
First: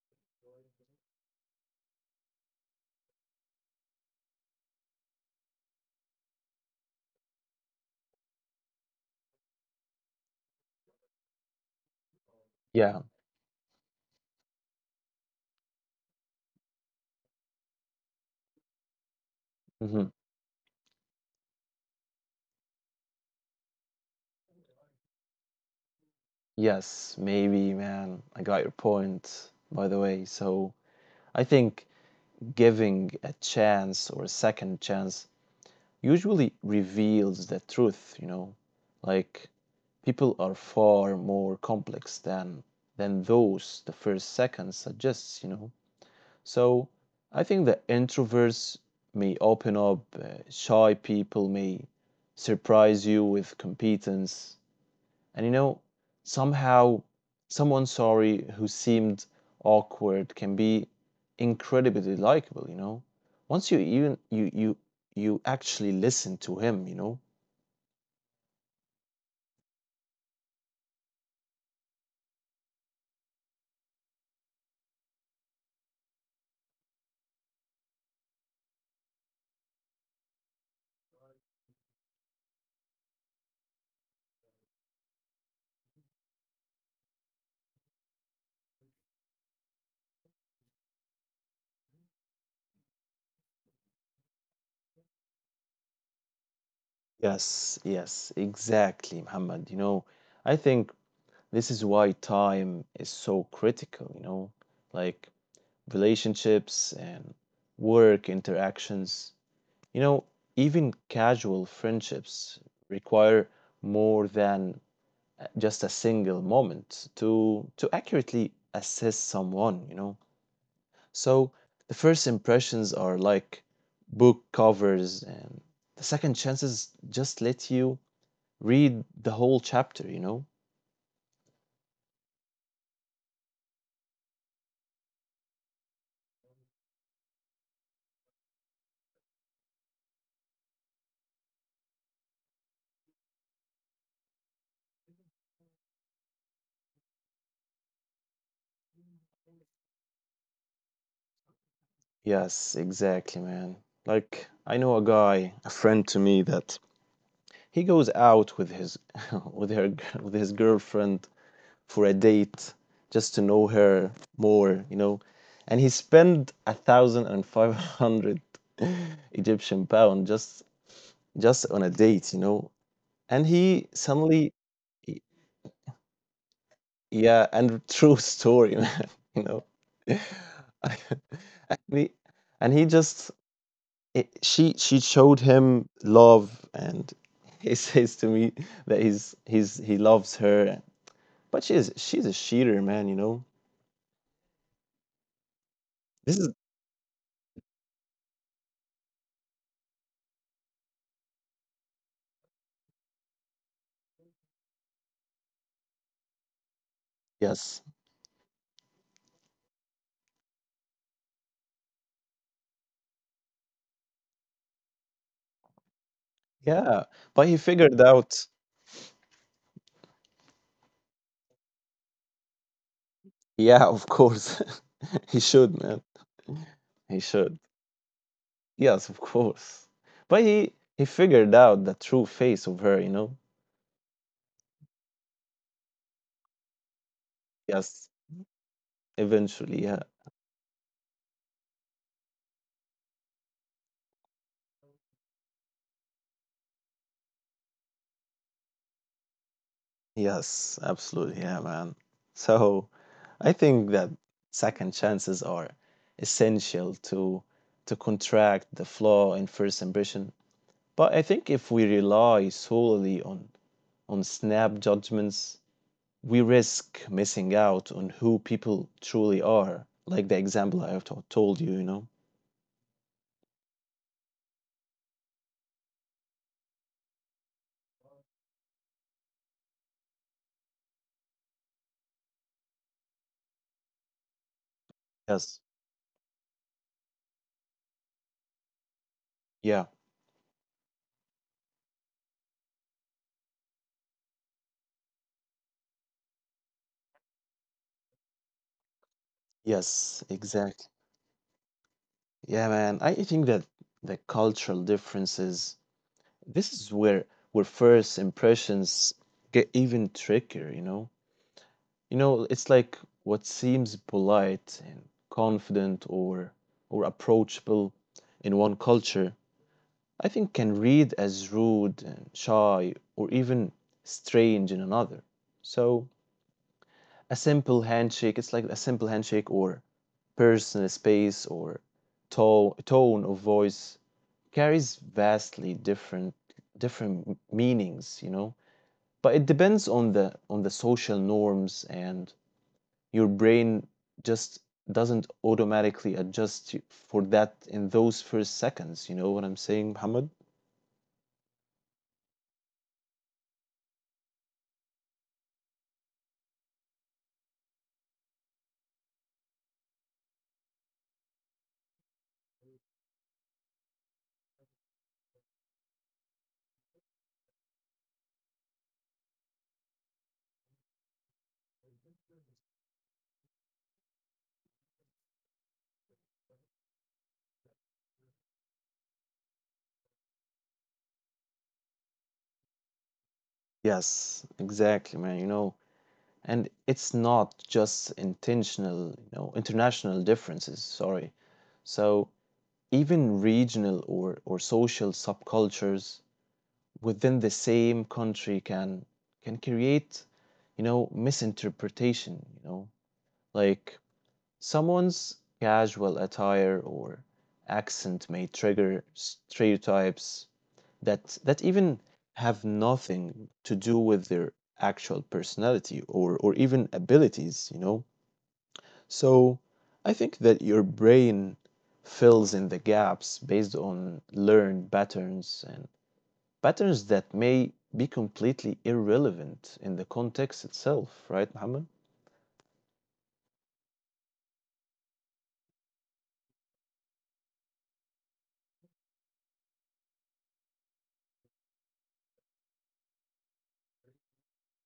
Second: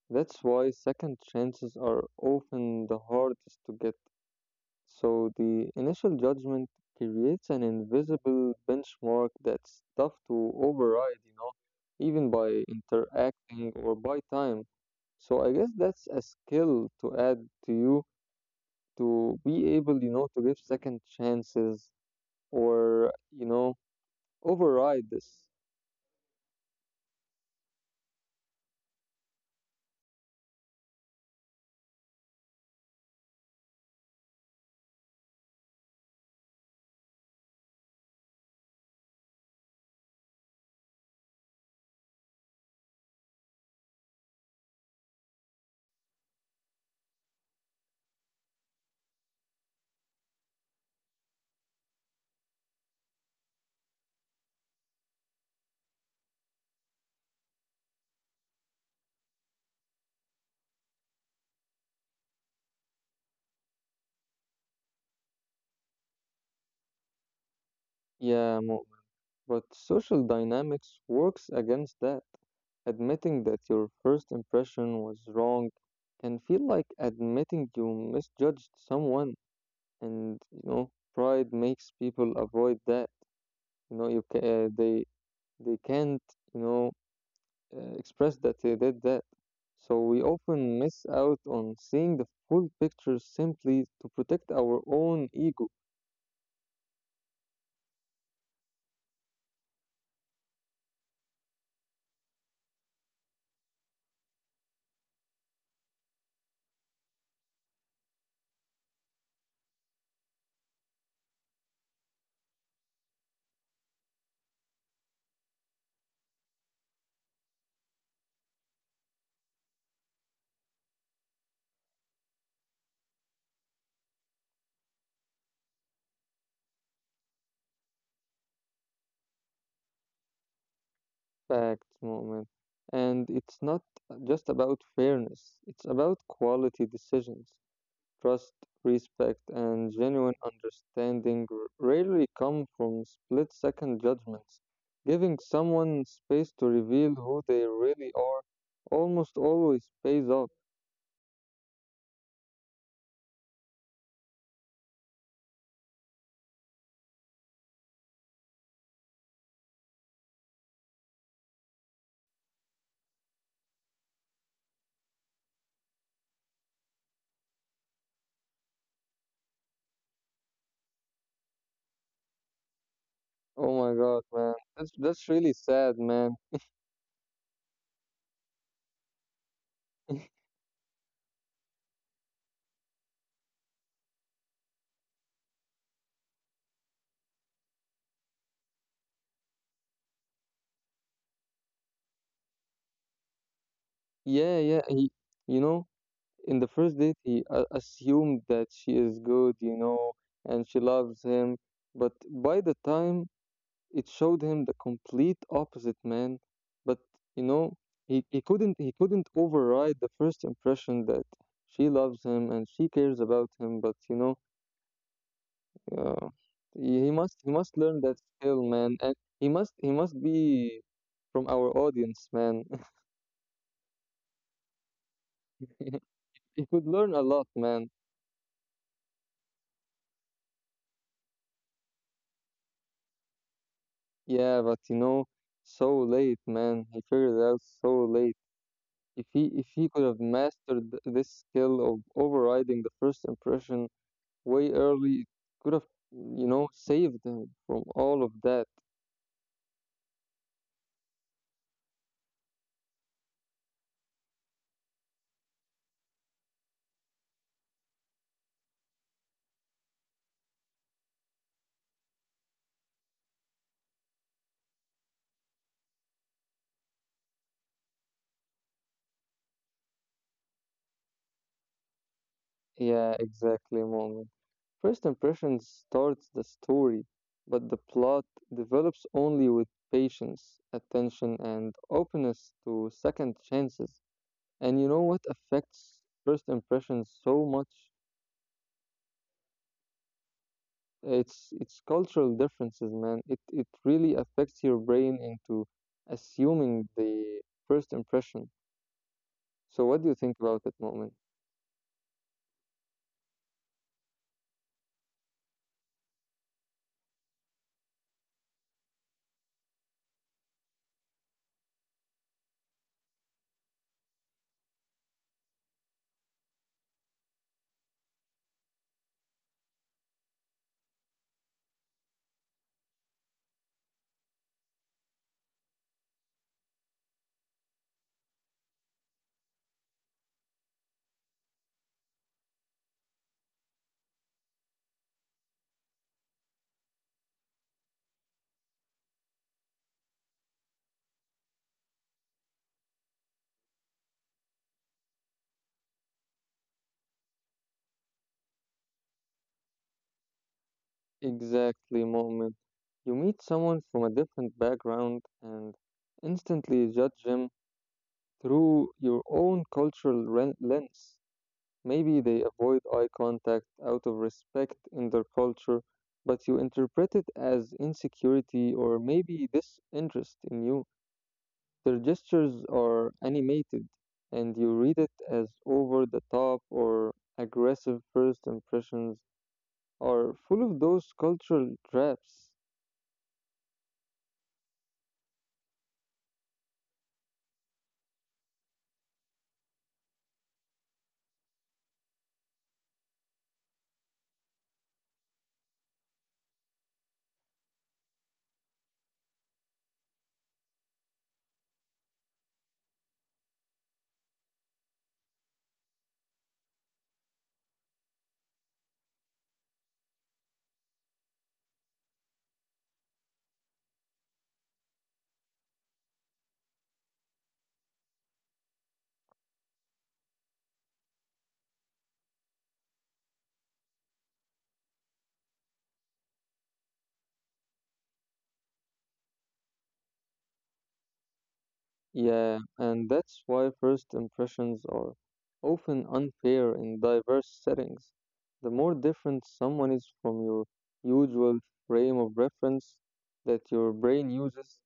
A: That's why second chances are often the hardest to get. So the initial judgment creates an invisible benchmark that's tough to override, you know, even by
B: Yeah.
A: interacting or by time. So I guess that's a skill to add to you, to be able,
B: Hmm.
A: you know, to give second chances or, you know, override this.
B: Yes, maybe, man, I got your point, by the way. So I think giving a chance or a second chance usually reveals the truth, you know, like people are far more complex than those the first second suggests, you know. So I think that introverts may open up, shy people may surprise you with competence, and you know, somehow someone sorry who seemed awkward can be incredibly likable, you know. Once you even you you you actually listen to him, you know.
A: Yeah, Mo. But social dynamics works against that. Admitting that your first impression was wrong can feel like admitting you misjudged someone, and you know pride makes people avoid that. You know you they can't you know express that they did that. So we often miss out on seeing the full picture simply to protect our own ego.
B: Yes, yes, exactly, Muhammad. You know, I think this is why time is so critical, you know, like relationships and work interactions, you know, even casual friendships require more than just a single moment to accurately assess someone, you know. So the first impressions are like book covers and the second chances just let you read the whole chapter, you know.
A: Facts, moment. And it's not just about fairness, it's about quality decisions. Trust, respect, and genuine understanding rarely come from split second judgments. Giving someone space to reveal who they really are almost always pays off.
B: Yes, exactly, man, like I know a guy, a friend to me that he goes out with his with her with his girlfriend for a date just to know her more, you know. And he spent 1,500 Egyptian pound just on a date, you know. And
A: Oh
B: he
A: my god,
B: suddenly,
A: man.
B: y-
A: That's really sad, man.
B: yeah, and true story, man, you know. I- and he, and he just it, she showed him love and he says to me that he loves her but she's a cheater, man, you know.
A: Yeah, yeah. You know,
B: This is,
A: In the first date, he assumed that she is good, you know, and she loves him. But by the time it showed him the complete opposite, man. But you know,
B: yes.
A: he couldn't override the first impression that she loves him and she cares about him. But you know, uh, he
B: Yeah,
A: he must he
B: but he
A: must learn
B: figured
A: that
B: out,
A: skill, man, and he must be from our audience, man.
B: yeah, of course. He should, man.
A: He could learn a
B: He
A: lot,
B: should.
A: man.
B: Yes, of course. But he figured out the true face of her, you know?
A: Yeah, but you know, so late, man. He figured it out so
B: Yes,
A: late. If he if
B: eventually,
A: he
B: yeah.
A: could have mastered this skill of overriding the first impression way early, it could have, you know, saved him from all of that.
B: Yes, absolutely, yeah, man. So I think that second chances are essential to contract the flaw in first impression. But I think if we rely solely on snap judgments, we risk missing out on who people truly are, like the example I have told you, you know?
A: Yeah, exactly, moment. First impression starts the story, but the plot develops only with patience, attention, and openness to second chances. And you know what
B: Yes.
A: affects first impressions so much?
B: Yeah.
A: It's cultural differences, man. It really affects your brain into assuming the first impression. So what do you
B: Yes,
A: think about it,
B: exactly.
A: moment?
B: Yeah, man. I think that the cultural differences, this is where first impressions get even trickier, you know? You know, it's like what seems polite and confident or approachable in one culture I think can read as rude and shy or even strange in another. So a simple handshake, it's like a simple handshake or personal space or tone of voice carries vastly different meanings, you know. But it depends on the social norms and your brain just doesn't automatically adjust for that in those first seconds, you know what I'm saying, Muhammad?
A: Exactly, moment. You meet someone from a different background and instantly judge them through your own cultural lens. Maybe they avoid eye contact out of respect in their culture, but you interpret it as insecurity or maybe disinterest in you. Their gestures are animated, and you read it as over the top or aggressive. First impressions are full of those cultural traps.
B: Yes, exactly, man. You know, and it's not just intentional, you know, international differences, sorry. So even regional or social subcultures within the same country can create, you know, misinterpretation, you know, like someone's casual attire or accent may trigger stereotypes that even have nothing to do with their actual personality or even abilities, you know? So I think that your brain fills in the gaps based on learned patterns and patterns that may be completely irrelevant in the context itself, right, Muhammad?
A: Yeah, and that's why first impressions are often unfair in diverse settings. The more different someone is from your usual frame of reference that your brain uses,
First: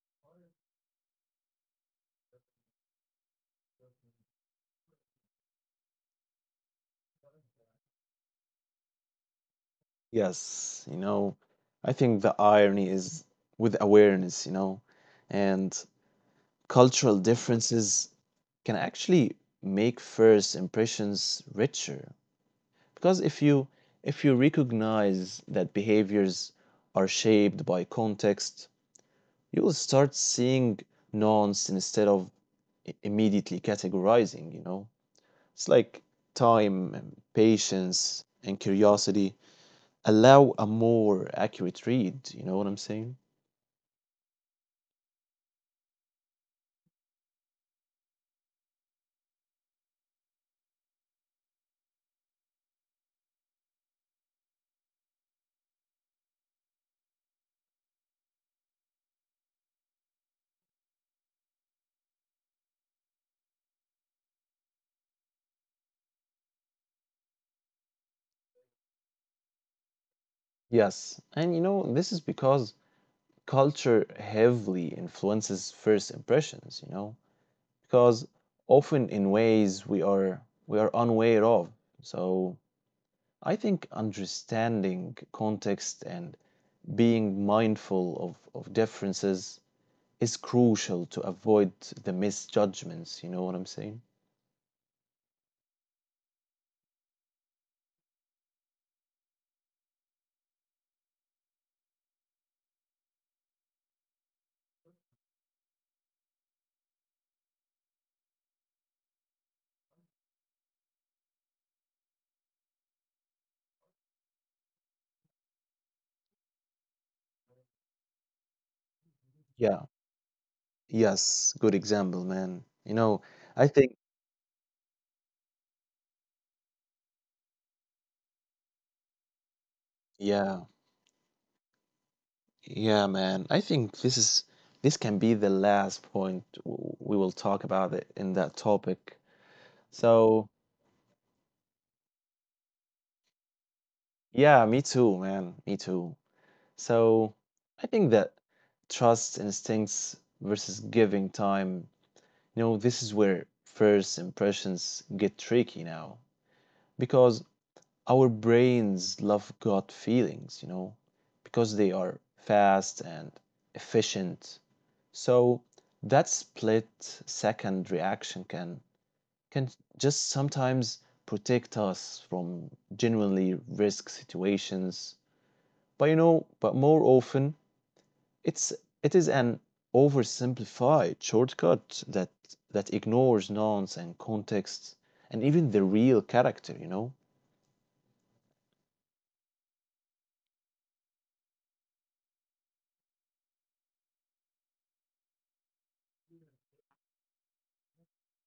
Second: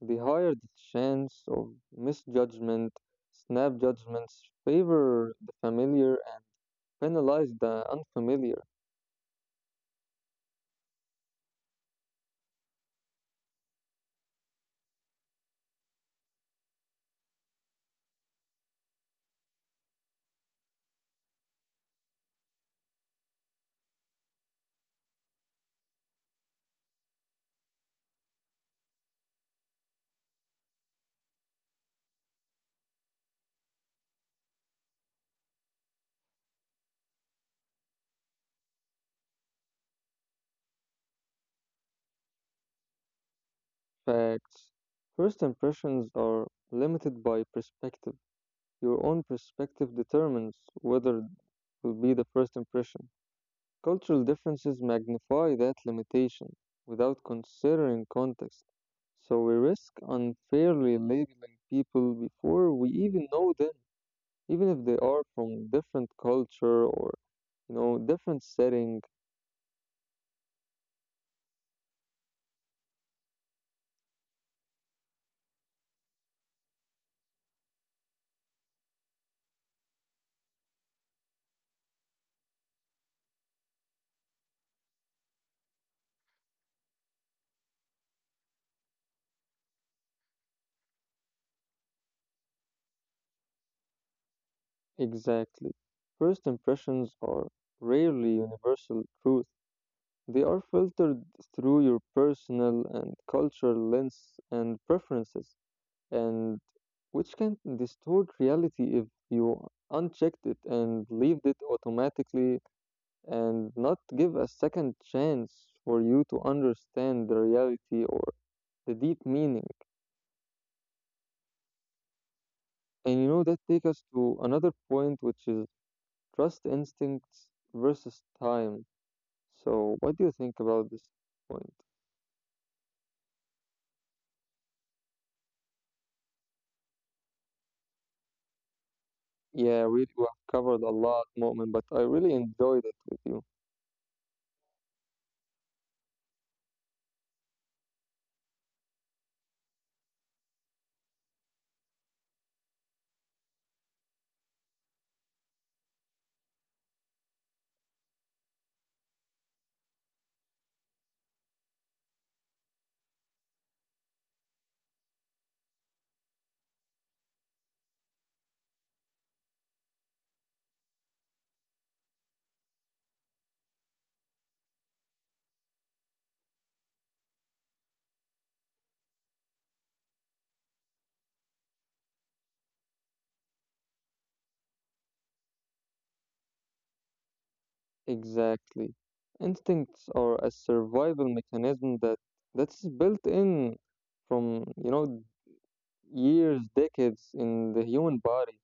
A: the higher the chance of misjudgment. Snap judgments favor the familiar. Analyze the unfamiliar.
B: Yes, you know, I think the irony is with awareness, you know, and cultural differences can actually make first impressions richer. Because if you recognize that behaviors are shaped by context, you will start seeing nuance instead of immediately categorizing, you know. It's like time and patience and curiosity allow a more accurate read. You know what I'm saying?
A: Facts. First impressions are limited by perspective. Your own perspective determines whether it will be the first impression. Cultural differences magnify that limitation without considering context. So we risk unfairly labeling people before we even know them, even if they are from different culture or, you know, different setting.
B: Yes, and you know, this is because culture heavily influences first impressions, you know, because often in ways we are unaware of. So I think understanding context and being mindful of differences is crucial to avoid the misjudgments, you know what I'm saying?
A: Exactly. First impressions are rarely universal truth. They are filtered through your personal and cultural lens and preferences, and which can distort reality if you unchecked it and leave it automatically, and not give a second chance for you to understand the reality or the deep meaning.
B: Yeah. Yes, good example, man. You know,
A: And you know
B: I
A: that
B: think
A: takes us to another point, which is trust instincts versus time. So, what do you
B: yeah.
A: think about this point?
B: Yeah, man. I think this can be the last point we will talk about it in that topic.
A: Yeah, really, we
B: So,
A: have covered a lot, Moment, but I really enjoyed it with you.
B: yeah, me too, man. Me too. So, I think that trust instincts versus giving time, you know, this is where first impressions get tricky now because our brains love gut feelings, you know, because they are fast and efficient. So that split second reaction can just sometimes protect us from genuinely risk situations. But you know, but more often it's it is an oversimplified shortcut that ignores nuance and context and even the real character, you know?
A: Exactly. Instincts are a survival mechanism that's built in from, you know, years, decades in the human body.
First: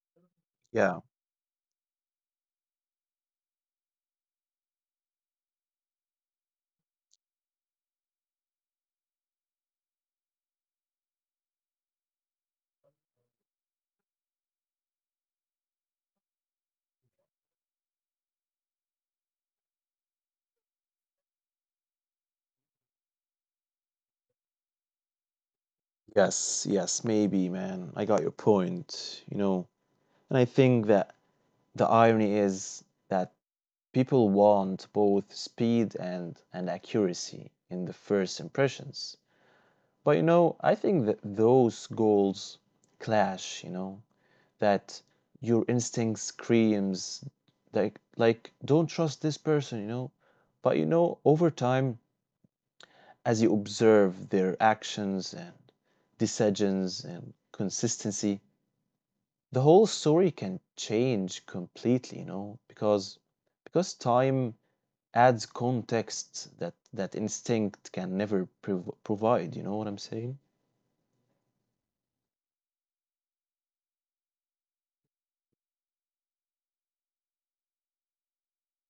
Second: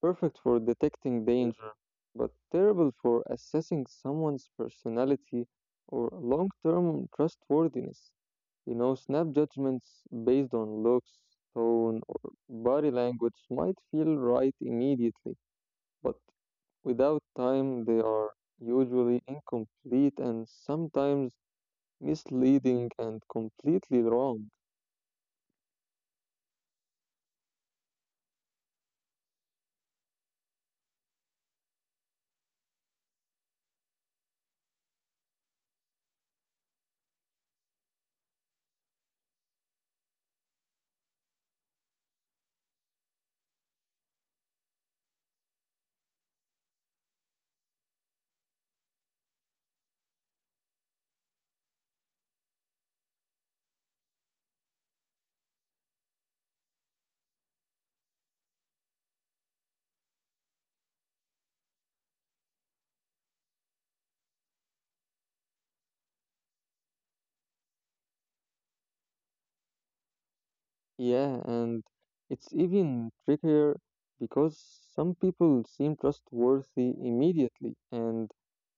A: Perfect for
B: Yeah.
A: detecting danger, but terrible for assessing someone's personality or long-term trustworthiness. You know, snap judgments based on looks, tone, or body language might feel right immediately, but without time, they are usually incomplete and sometimes misleading and completely wrong.
B: Yes, yes, maybe, man. I got your point, you know. And I think that the irony is that people want both speed and accuracy in the first impressions. But you know, I think that those goals clash, you know, that your instinct screams like don't trust this person, you know. But you know, over time, as you observe their actions and decisions and consistency, the whole story can change completely, you know, because time adds context that instinct can never provide, you know what I'm saying?
A: Yeah, and it's even trickier because some people seem trustworthy immediately and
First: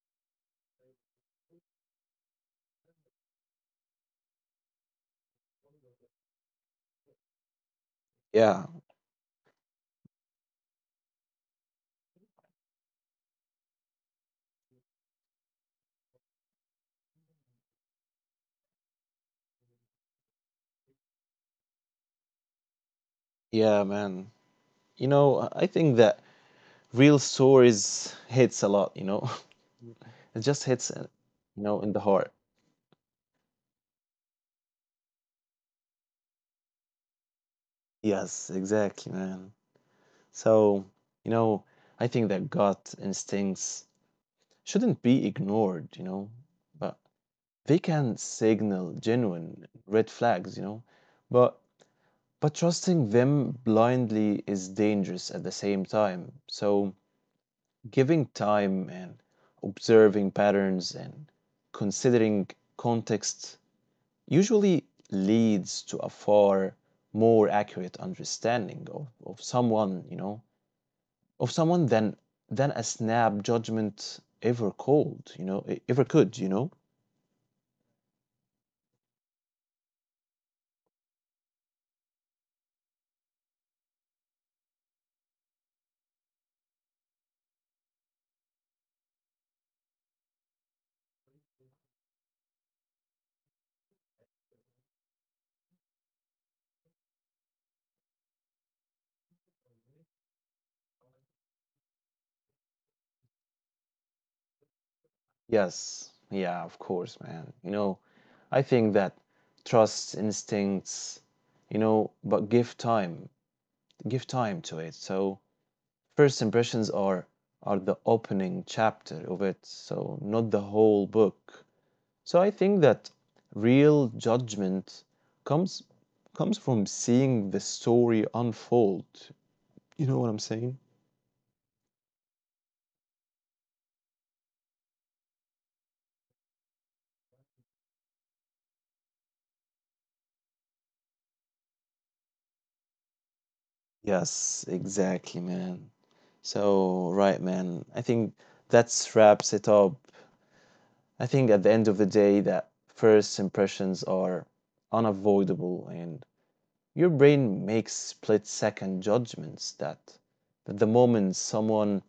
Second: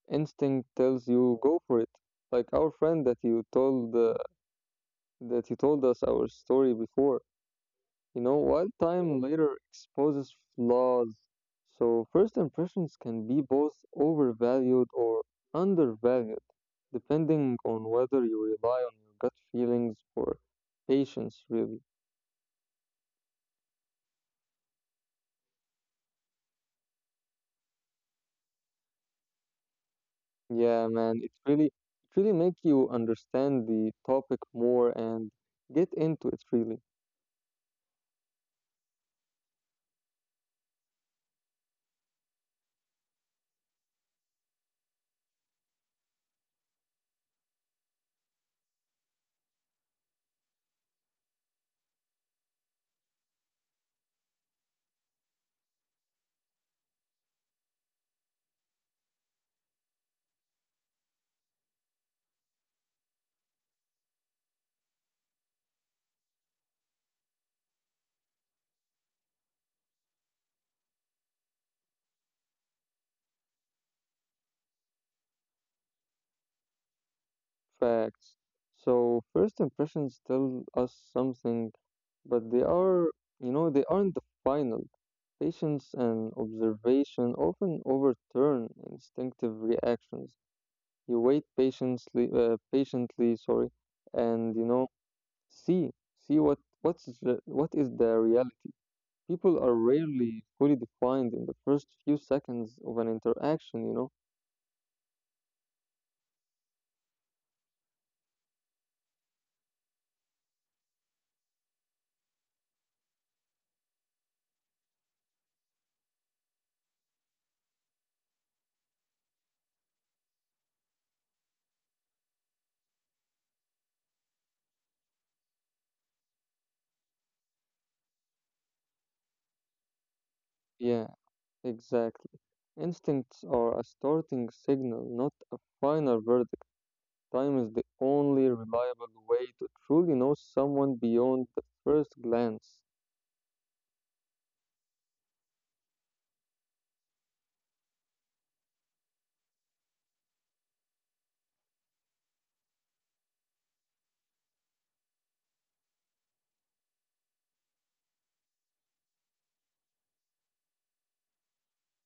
A: instinct tells you go for it, like our friend that you told us our story before. You know,
B: Yeah,
A: while time later exposes flaws, so first impressions can be both overvalued or undervalued, depending on whether you rely on your gut feelings or patience, really.
B: yeah, man. You know, I think that real stories hits a lot, you know. It just
A: Yeah,
B: hits,
A: man,
B: you
A: it
B: know, in the heart.
A: really make you understand the topic more and get into it, really.
B: Yes, exactly, man. So, you know, I think that gut instincts shouldn't be ignored, you know, but they can signal genuine red flags, you know, but but trusting them blindly is dangerous at the same time. So giving time and observing patterns and considering context usually leads to a far more accurate understanding of someone, you know, of someone than a snap judgment ever called, you know, ever could, you know.
A: Facts. So first impressions tell us something, but they are, you know, they aren't the final. Patience and observation often overturn instinctive reactions. You wait patiently, and you know, see, see what is the reality. People are rarely fully defined in the first few seconds of an interaction, you know.
B: Yes, yeah, of course, man. You know, I think that trust instincts, you know, but give time to it. So first impressions are the opening chapter of it, so not the whole book. So I think that real judgment comes comes from seeing the story unfold. You know what I'm saying?
A: Yeah. Exactly. Instincts are a starting signal, not a final verdict. Time is the only reliable way to truly know someone beyond the first glance.
B: Yes, exactly, man. So, right, man. I think that's wraps it up. I think at the end of the day that first impressions are unavoidable and your brain makes split second judgments that the moment someone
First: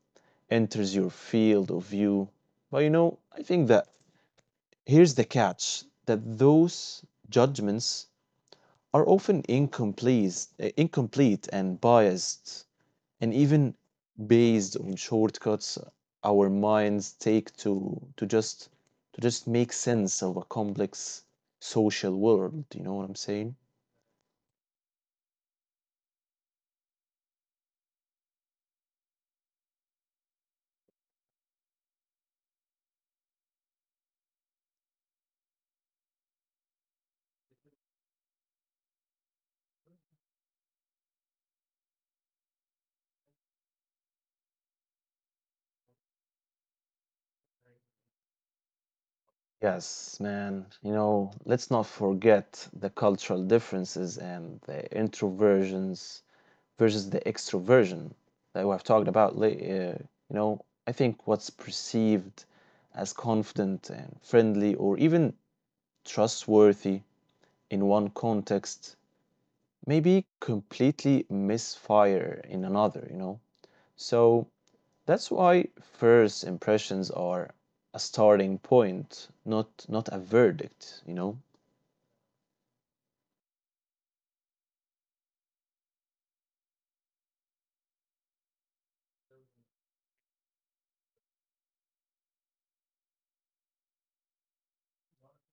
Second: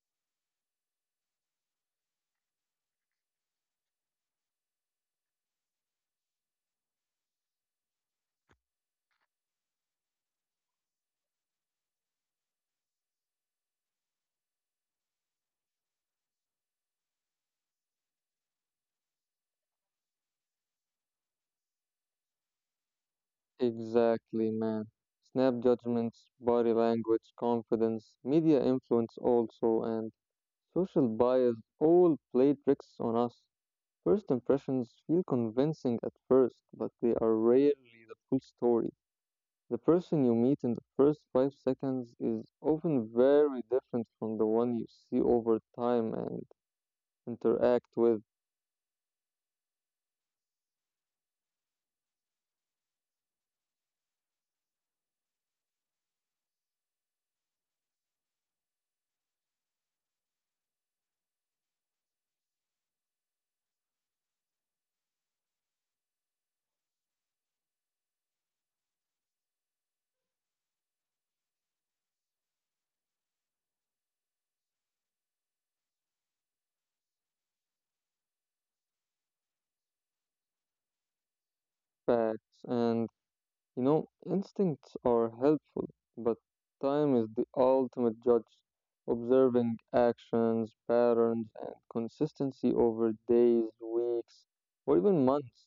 B: enters your field of view. But you know, I think that here's the catch that those judgments are often incomplete, incomplete and biased and even based on shortcuts our minds take to just make sense of a complex social world. You know what I'm saying?
A: Exactly, man. Snap judgments, body language, confidence, media influence also, and social bias all play tricks on us. First impressions feel convincing at first, but they are rarely the full story. The person you meet in the first 5 seconds is often very different from the one you see over time and interact with.
B: Yes, man. You know, let's not forget the cultural differences and the introversions versus the extroversion that we have talked about later. You know, I think what's perceived as confident and friendly or even trustworthy in one context maybe completely misfire in another, you know? So that's why first impressions are a starting point, not a verdict, you know?
A: Facts. And you know, instincts are helpful, but time is the ultimate judge. Observing actions, patterns, and consistency over days, weeks, or even months,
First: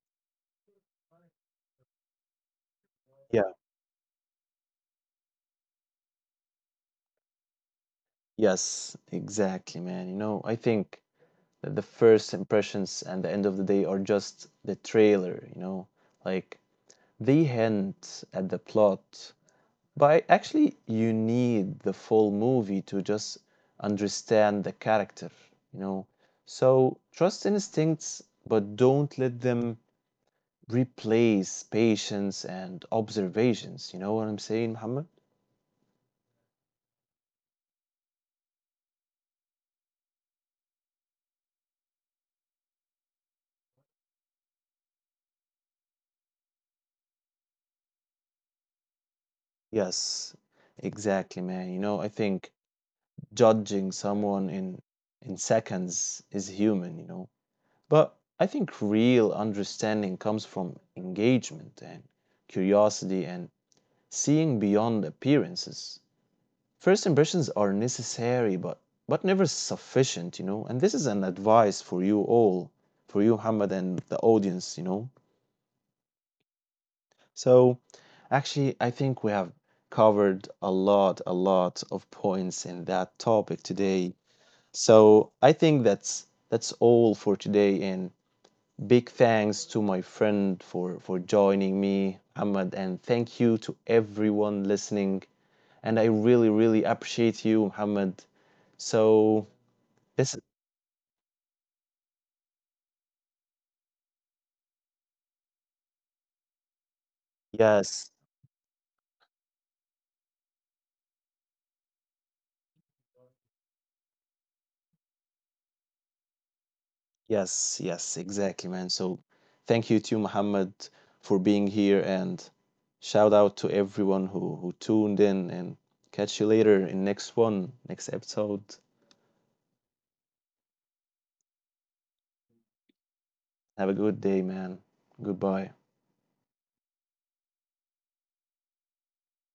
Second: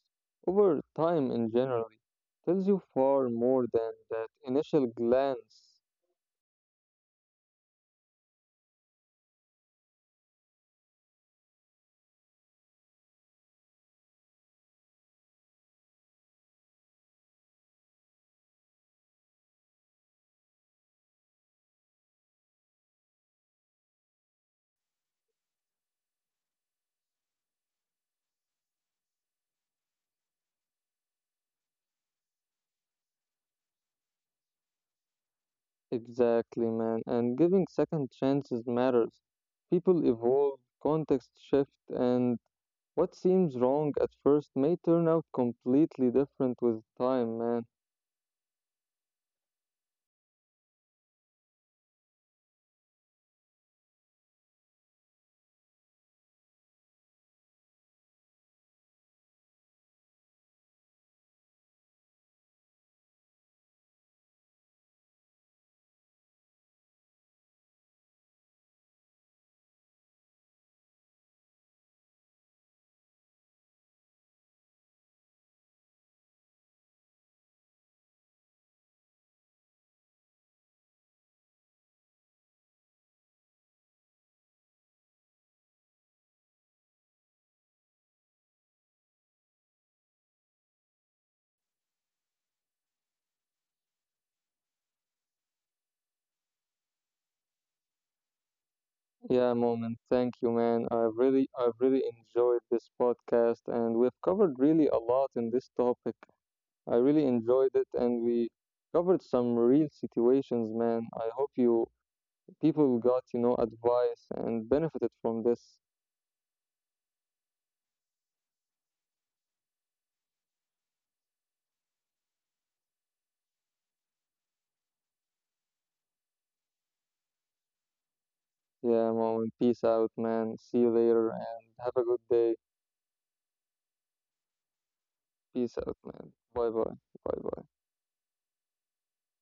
A: over time in general, tells you far
B: Yeah.
A: more than that initial glance.
B: Yes, exactly, man. You know, I think that the first impressions and the end of the day are just the trailer, you know? Like they hint at the plot, but actually, you need the full movie to just understand the character, you know? So trust instincts, but don't let them replace patience and observations. You know what I'm saying, Muhammad?
A: Exactly, man. And giving second chances matters. People evolve, context shift, and what seems wrong at first may turn out completely different with time, man.
B: Yes, exactly, man. You know, I think judging someone in seconds is human, you know. But I think real understanding comes from engagement and curiosity and seeing beyond appearances. First impressions are necessary but never sufficient, you know. And this is an advice for you all, for you, Hamad, and the audience, you know. So, actually, I think we have covered a lot of points in that topic today. So, I think that's all for today. And big thanks to my friend for joining me, Hamad, and thank you to everyone listening, and I really, really appreciate you, Muhammad. So
A: Yeah, moment.
B: this,
A: Thank you, man. I really enjoyed this podcast, and we've covered really a lot in this topic. I really enjoyed it,
B: yes,
A: and we covered some real situations, man. I hope you people got, you know, advice and benefited from this.
B: yes, exactly, man. So thank you to Muhammad for being here, and shout out to everyone who tuned in. And catch you later in next one, next episode.
A: Yeah, Moment. Peace out, man. See you later and have a good day.
B: Have a good day, man. Goodbye.
A: Peace out, man. Bye bye. Bye bye.